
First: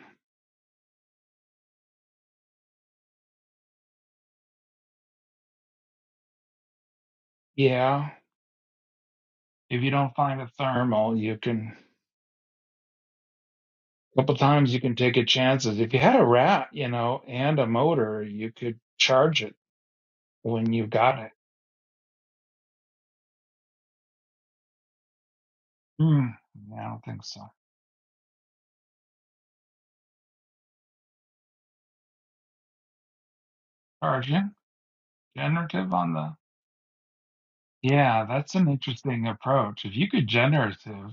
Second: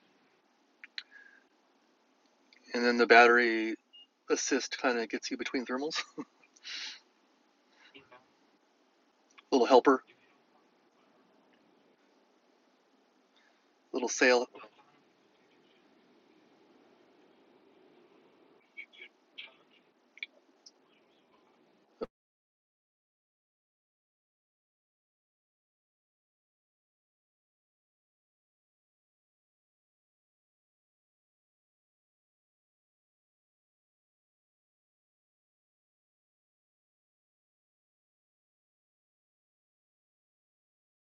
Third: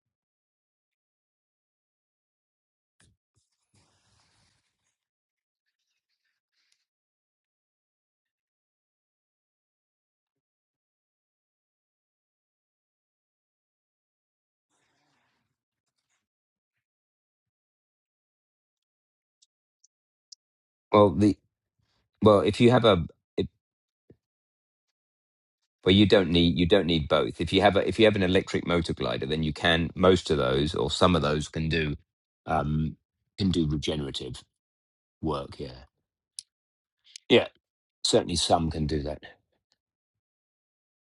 Speaker 3: and then the battery assist kind of gets you between thermals.
Speaker 2: yeah,
Speaker 3: little
Speaker 2: if you
Speaker 3: helper,
Speaker 2: don't find a thermal, you can,
Speaker 3: little
Speaker 2: a couple
Speaker 3: sail.
Speaker 2: times you can take a chances. If you had a rat, you know, and a motor, you could charge it when you
Speaker 1: Well,
Speaker 2: got it.
Speaker 1: the well, if you have a But you
Speaker 2: Hmm,
Speaker 1: don't need you
Speaker 2: yeah,
Speaker 1: don't
Speaker 2: I don't
Speaker 1: need
Speaker 2: think
Speaker 1: both.
Speaker 2: so.
Speaker 1: If you have a, if you have an electric motor glider, then you can most of those or some of those can do um, can do regenerative
Speaker 2: Charging,
Speaker 1: work. Yeah,
Speaker 2: generative on the,
Speaker 1: yeah,
Speaker 2: yeah,
Speaker 1: certainly
Speaker 2: that's an
Speaker 1: some can do that.
Speaker 2: interesting approach. If you could generative,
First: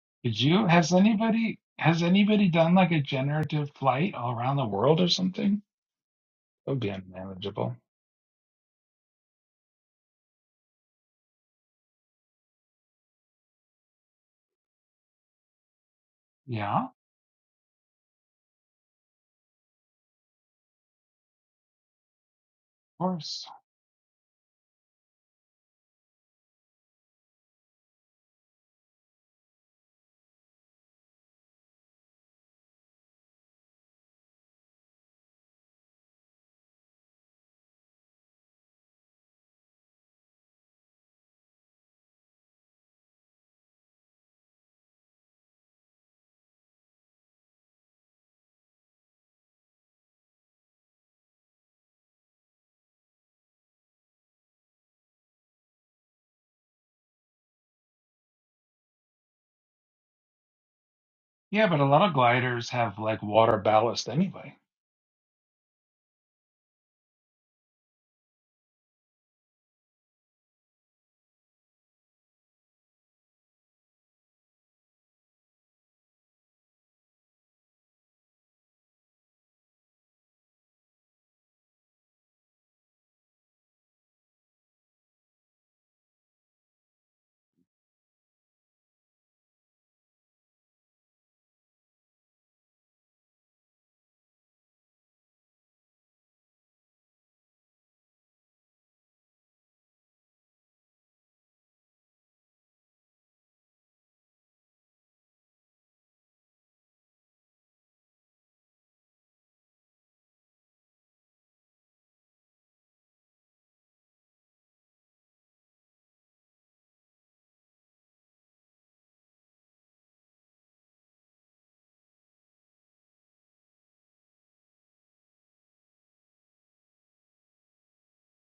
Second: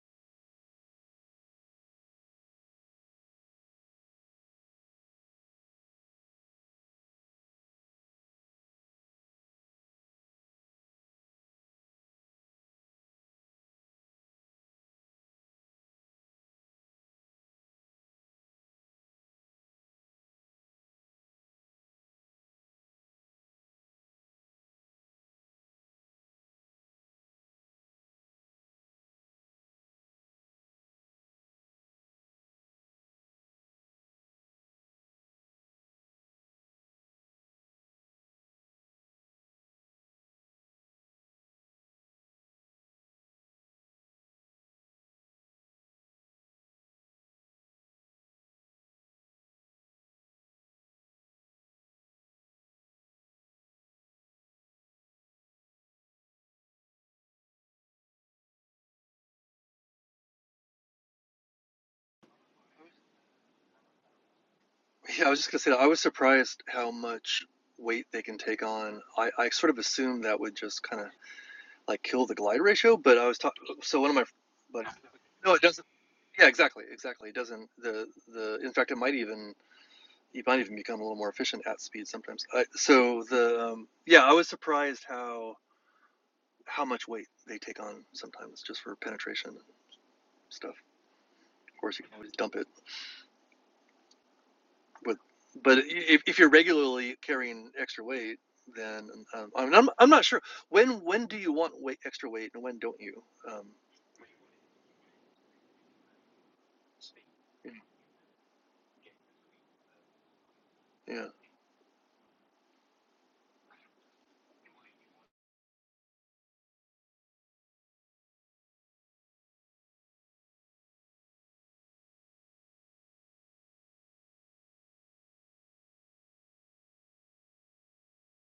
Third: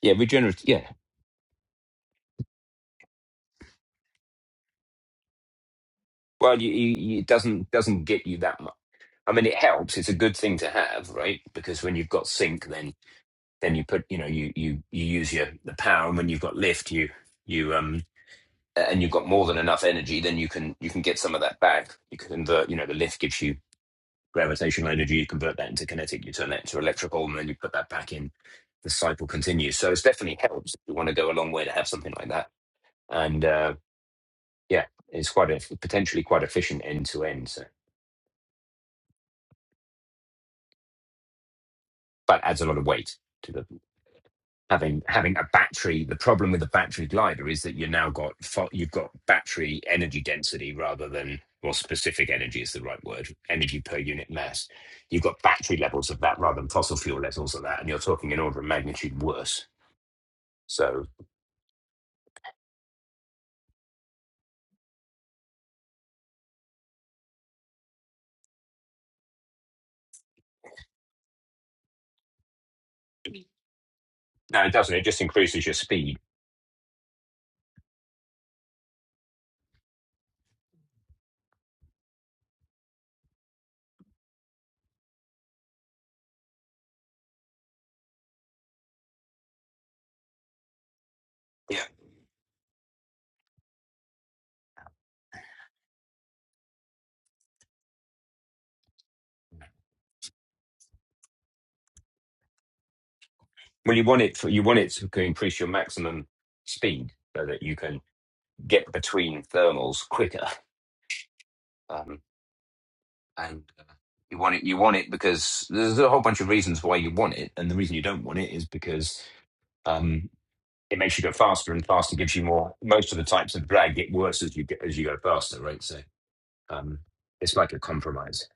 Speaker 1: Yeah,
Speaker 2: Did you
Speaker 1: regenerative. Yeah,
Speaker 2: has anybody has anybody done like a generative flight all around the world or something?
Speaker 1: well, you,
Speaker 2: That would be
Speaker 1: you, you, it doesn't
Speaker 2: unmanageable.
Speaker 1: doesn't get you that much. I mean, it helps. It's a good thing to have, right? Because when you've got sink, then then you put you know you you you use your the power, and when you've got
Speaker 2: Yeah, of
Speaker 1: lift, you you um and you've got more than enough energy, then you can you can get some of that back. You can convert. You know, the lift gives
Speaker 2: course.
Speaker 1: you gravitational energy, you convert that into kinetic, you turn that into electrical, and then you put that back in. The cycle continues. So it's definitely helps if you want to go a long way to have something like that. And uh, yeah, it's quite a potentially quite efficient end to end. So, but adds a lot of weight to the having having a battery. The problem with the battery glider is that you now got fa- you've got battery energy density rather than well specific energy is the right word energy per unit mass. You've got battery levels of that rather than fossil fuel levels of that, and you're talking an order of magnitude worse So
Speaker 2: Yeah, but a lot of gliders have like water ballast anyway.
Speaker 3: Yeah, I was just gonna say that I was surprised how much weight they can take on. I, I sort of assumed that would just kind of like kill the glide ratio, but I was talking. So one of my
Speaker 1: no, it
Speaker 3: but
Speaker 1: doesn't. It just
Speaker 3: no, it
Speaker 1: increases your
Speaker 3: doesn't.
Speaker 1: speed.
Speaker 3: Yeah, exactly, exactly. It doesn't. The the in fact, it might even you might even become a little more efficient at speed sometimes. I, so the um, yeah, I was surprised how how much weight they take on sometimes just for penetration and stuff. Of
Speaker 1: Yeah.
Speaker 3: course, you can always dump it with, but if, if you're regularly carrying extra weight, then um, I mean, I'm I'm not sure when when do you want weight extra weight and when don't you? Um,
Speaker 1: Well, you want it for, you want it to increase your maximum speed so that you can get between thermals quicker.
Speaker 3: yeah.
Speaker 1: Um, and uh, you want it you want it because there's a whole bunch of reasons why you want it, and the reason you don't want it is because um, it makes you go faster, and faster gives you more. Most of the types of drag get worse as you get as you go faster, right? So um, it's like a compromise.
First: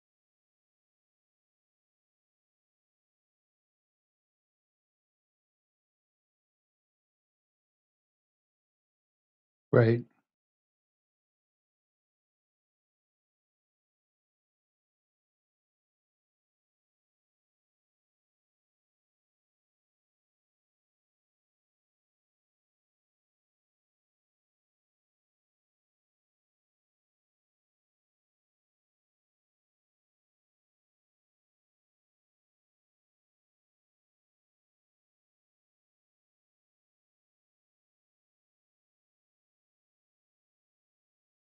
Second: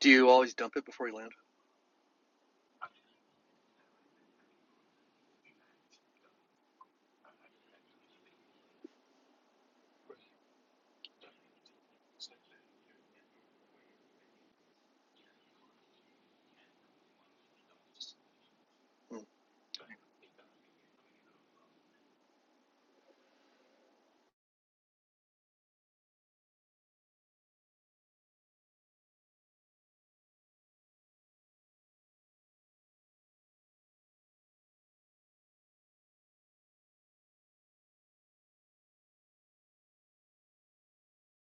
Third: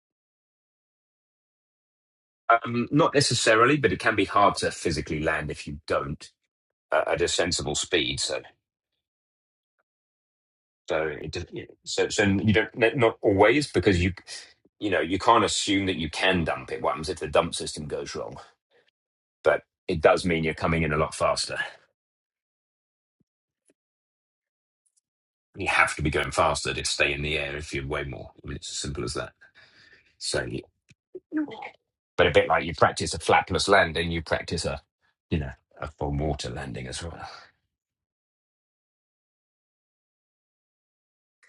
Speaker 3: Do you always dump it before you land?
Speaker 1: Um, not necessarily, but it can be hard to physically land if you don't. uh, at a sensible speed. So
Speaker 2: Right.
Speaker 1: so it, does- yeah, so so you don't not always because you you know you can't assume that you can dump it. What happens if the dump system goes wrong? But it does mean you're coming in a lot faster. You have to be going faster to stay in the air if you weigh more. I mean, it's as simple as that. So, yeah. but a bit like you practice a flapless landing, you practice a you know a full water landing as well.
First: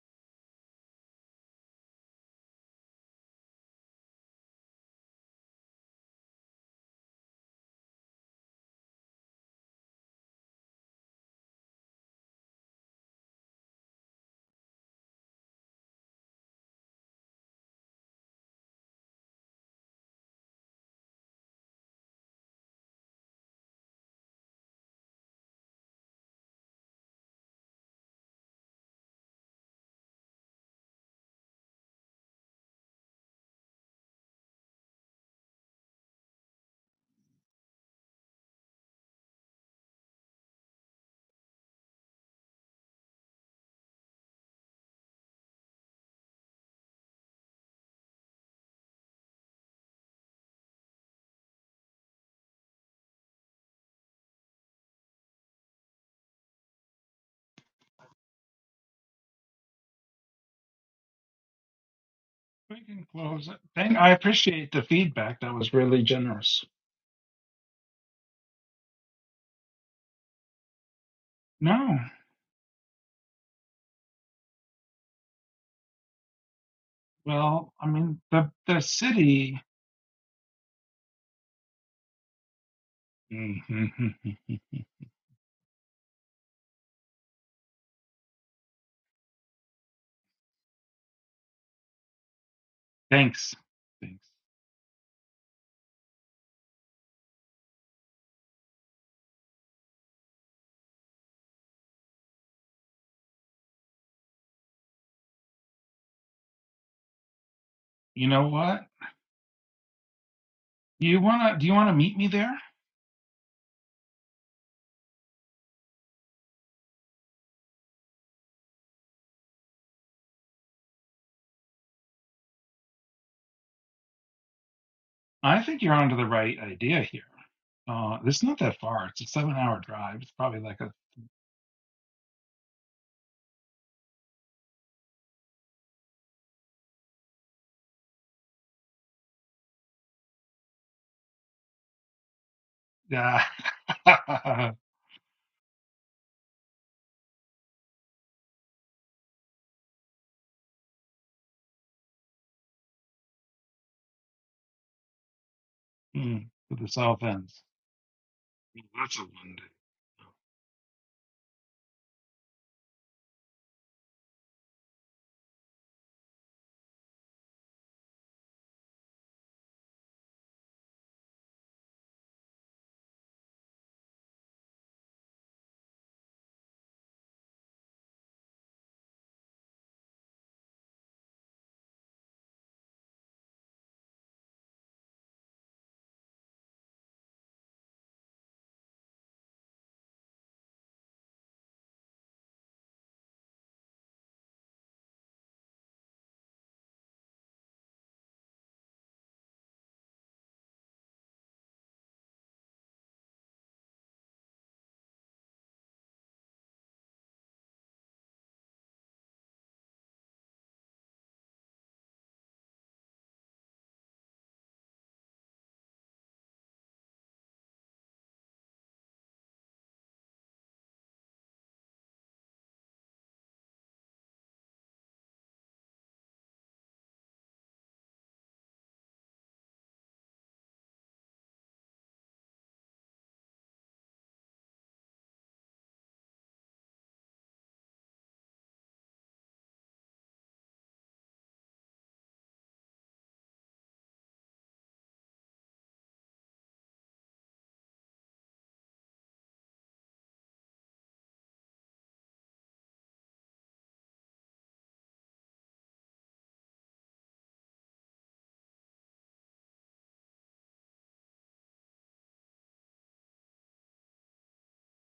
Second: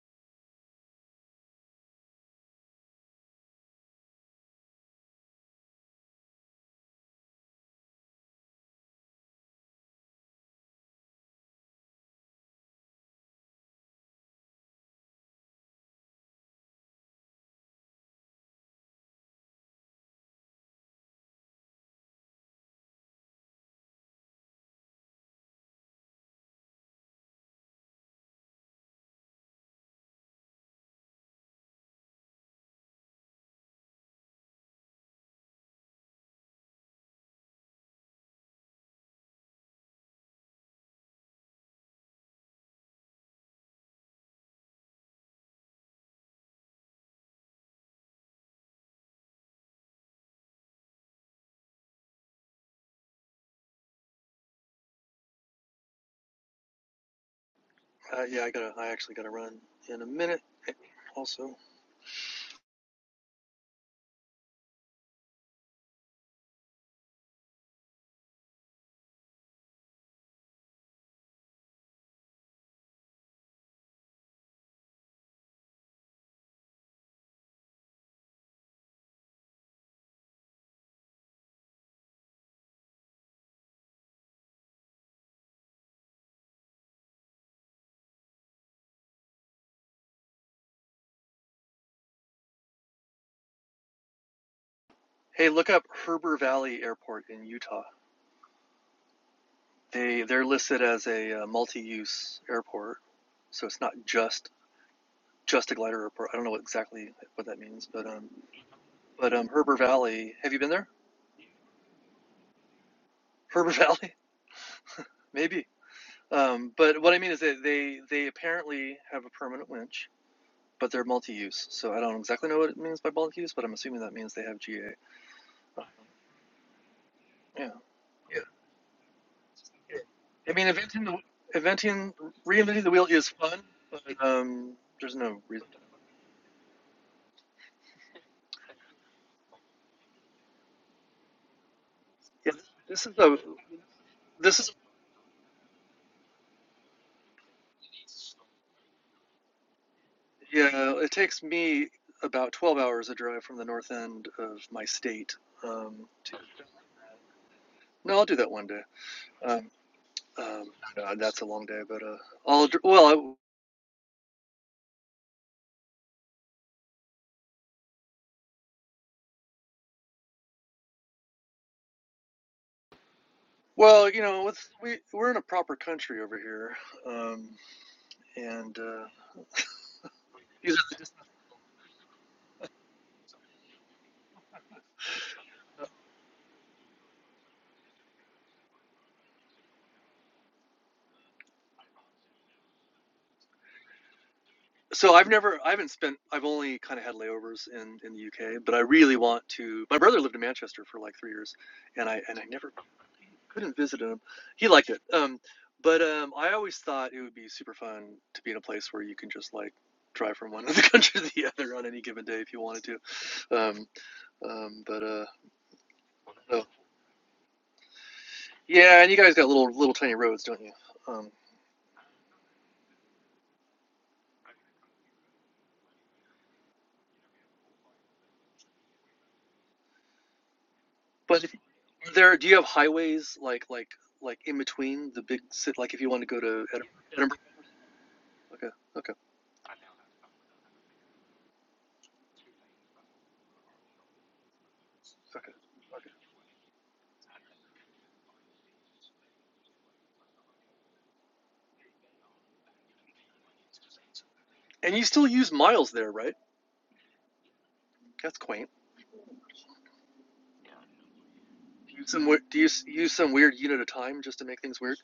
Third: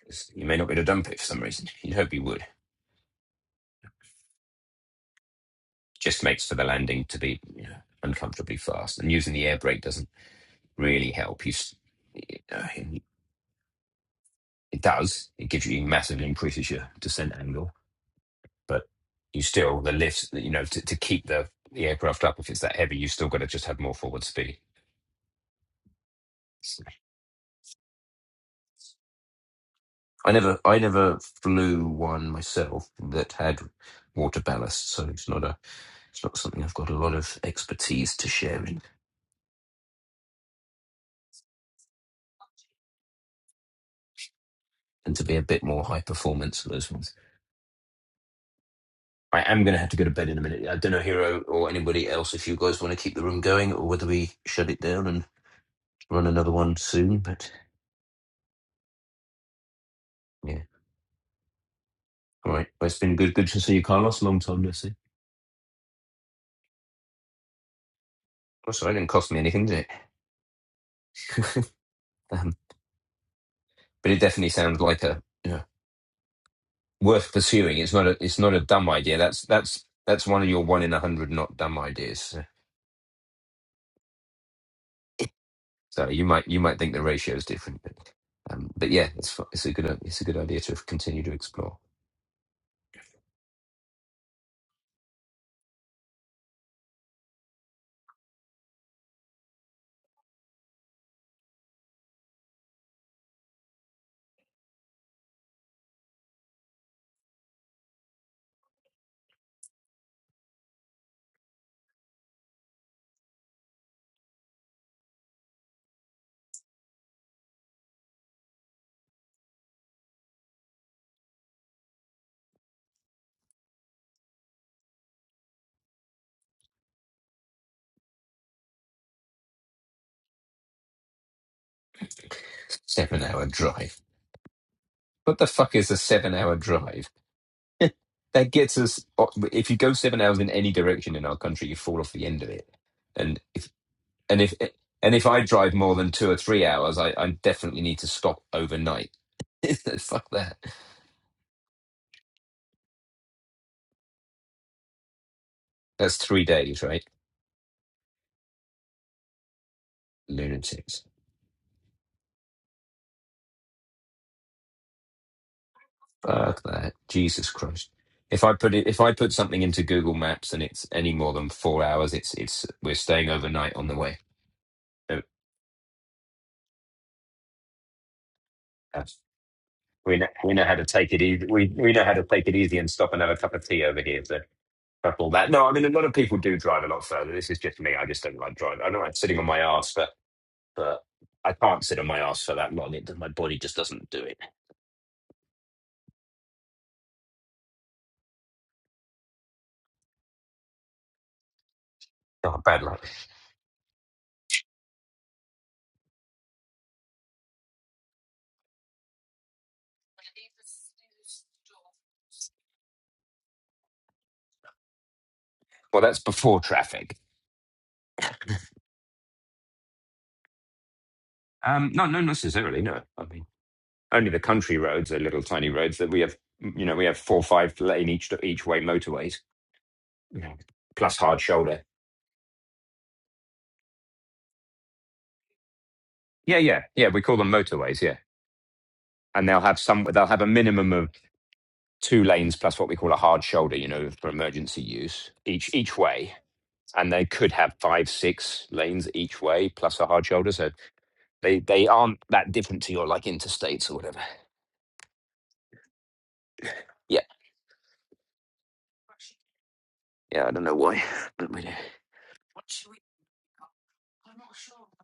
Speaker 1: It's- You may not be able to dump it for some reason. You'd hope you would. Just makes for the landing to be you know, uncomfortably fast, and using the air brake doesn't really help. You, s- uh, it it does. It gives you massively increases your descent angle, but you still the lifts. You know, to, to keep the the aircraft up if it's that heavy, you still got to just have more forward speed. I never, I never flew one myself that had water ballast, so it's not a, it's not something I've got a lot of expertise to share in, and to be a bit more high performance for those ones. I am going to have to go to bed in a minute. I don't know, Hero or anybody else, if you guys want to keep the room going or whether we shut it down and. run another one soon, but
Speaker 3: Uh, yeah, I gotta. I actually gotta run in a minute.
Speaker 1: yeah.
Speaker 3: Also,
Speaker 1: All right.
Speaker 2: We
Speaker 1: Well, it's
Speaker 2: can
Speaker 1: been good.
Speaker 2: close
Speaker 1: Good
Speaker 2: it.
Speaker 1: to see you,
Speaker 2: Thank I
Speaker 1: Carlos. Long time no
Speaker 2: appreciate the
Speaker 1: see.
Speaker 2: feedback. That was really generous.
Speaker 1: Oh, sorry, it didn't cost me anything, did it?
Speaker 2: No.
Speaker 1: um, but it definitely sounds like a yeah worth
Speaker 2: Well,
Speaker 1: pursuing.
Speaker 2: I
Speaker 1: It's not a
Speaker 2: mean
Speaker 1: it's
Speaker 2: the
Speaker 1: not a
Speaker 2: the
Speaker 1: dumb idea. That's
Speaker 2: city
Speaker 1: that's that's one of your one in a hundred not dumb ideas. So so you might you might think the ratio is different, but um, but yeah, it's fu- it's a good it's a good idea to continue to explore.
Speaker 2: Thanks. Thanks.
Speaker 3: hey, look up Herber Valley Airport in Utah. They they're listed as a uh, multi-use airport, so it's not just just a glider airport. I don't know exactly what that means, but
Speaker 2: You
Speaker 3: um,
Speaker 2: know what?
Speaker 3: but um, Herber Valley. Have you been there?
Speaker 2: You wanna do you wanna meet me there?
Speaker 3: Herber Valley, maybe. Um, but what I mean is that they they apparently have a permanent winch, but they're multi-use. So I don't exactly know what it means by multi-use, but I'm assuming that means they have GA.
Speaker 2: I think you're onto the right idea here.
Speaker 3: Yeah.
Speaker 2: Uh, it's not that far. It's a seven hour drive. It's
Speaker 3: I
Speaker 2: probably
Speaker 3: mean,
Speaker 2: like a,
Speaker 3: inventing the inventing reinventing the wheel
Speaker 1: Seven
Speaker 3: is
Speaker 1: hour
Speaker 3: fun,
Speaker 1: drive.
Speaker 3: but um, there's
Speaker 1: What
Speaker 3: no
Speaker 1: the
Speaker 3: reason.
Speaker 1: fuck is a seven hour drive? that gets us. uh, If you go seven hours in any direction in our country, you fall off the end of
Speaker 3: To. It,
Speaker 1: it.
Speaker 3: this is a
Speaker 1: And
Speaker 2: yeah,
Speaker 1: if and if
Speaker 3: this
Speaker 1: eh,
Speaker 3: is
Speaker 1: and if I drive more than two or three hours, I, I definitely need to stop overnight. Fuck that.
Speaker 3: yeah. It takes me about twelve hours a drive from the north end of my state. Um,
Speaker 1: That's
Speaker 2: Hmm,
Speaker 3: to,
Speaker 1: three
Speaker 2: to
Speaker 1: days,
Speaker 2: the
Speaker 1: right?
Speaker 2: south ends.
Speaker 3: no, I'll do that one day.
Speaker 2: Well, That's a one day.
Speaker 3: Um, um,
Speaker 1: Lunatics.
Speaker 3: God, that's a long day, but uh, I'll well, I,
Speaker 1: Fuck that. Jesus Christ. If I put it, if I put something into Google Maps and it's any more than four hours, it's it's we're staying overnight on the
Speaker 3: well,
Speaker 1: way.
Speaker 3: you know, it's, we
Speaker 1: So,
Speaker 3: we're in a proper country over here, um, and
Speaker 1: uh,
Speaker 3: uh,
Speaker 1: We know, we know how
Speaker 3: these
Speaker 1: to
Speaker 3: are the
Speaker 1: take it easy. We we know how to take it easy and stop and have a cup of tea over here. So up all that. No, I mean a lot of people do drive a lot further. This is just me. I just don't like driving. I know I'm sitting on my ass, but but I can't sit on my ass for that long. It my body just doesn't do it.
Speaker 3: So I've never, I haven't spent, I've only kind of had layovers in in the UK, but I really want to. My brother lived in Manchester for like three years, and I and I
Speaker 1: Oh,
Speaker 3: never
Speaker 1: bad luck.
Speaker 3: couldn't visit him. He liked it, um, but um, I always thought it would be super fun to be in a place where you can just like drive from one end of the country to the other on any given day if you wanted to. Um, um, but uh,
Speaker 1: Well, that's before
Speaker 3: oh,
Speaker 1: traffic.
Speaker 3: yeah, and you guys got little little tiny roads, don't you? Um,
Speaker 1: Um, no, no, necessarily. No, I mean only the country roads are little tiny roads that we have. You know, we have four, five lane each each way motorways, you know, plus hard
Speaker 3: but if,
Speaker 1: shoulder.
Speaker 3: are there, do you have highways like like like in between the big city? Like if you want to go
Speaker 1: Yeah,
Speaker 3: to
Speaker 1: yeah,
Speaker 3: Edinburgh?
Speaker 1: yeah. We call
Speaker 3: Edinburgh?
Speaker 1: them motorways. Yeah,
Speaker 3: Okay, okay,
Speaker 1: and they'll have some. They'll have a minimum of two lanes plus what we call a hard shoulder. You know, for emergency use
Speaker 3: okay, okay.
Speaker 1: each each way and they could have five, six lanes each way plus a hard shoulder. So they they aren't that different to your like interstates or whatever.
Speaker 3: And you still use miles there, right?
Speaker 1: Yeah,
Speaker 3: That's quaint.
Speaker 1: yeah. I don't know why, but we do.
Speaker 3: Do you use some do you use some weird unit of time just to make things weird?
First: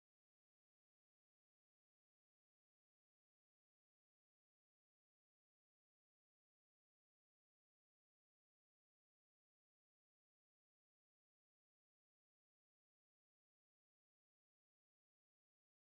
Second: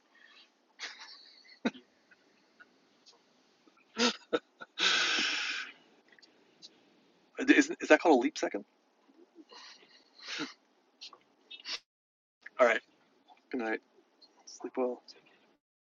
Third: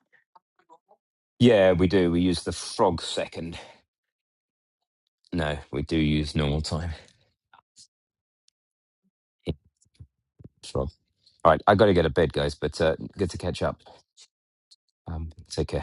Speaker 1: Yeah, we do. We use the frog second. No, we do use normal time.
Speaker 3: Is, is that called a leap second?
Speaker 1: Yeah, Frog. All right, I got to get to bed, guys.
Speaker 3: All
Speaker 1: But
Speaker 3: right.
Speaker 1: uh, good to
Speaker 3: Good
Speaker 1: catch up.
Speaker 3: night. Sleep well.
Speaker 1: Um, take care.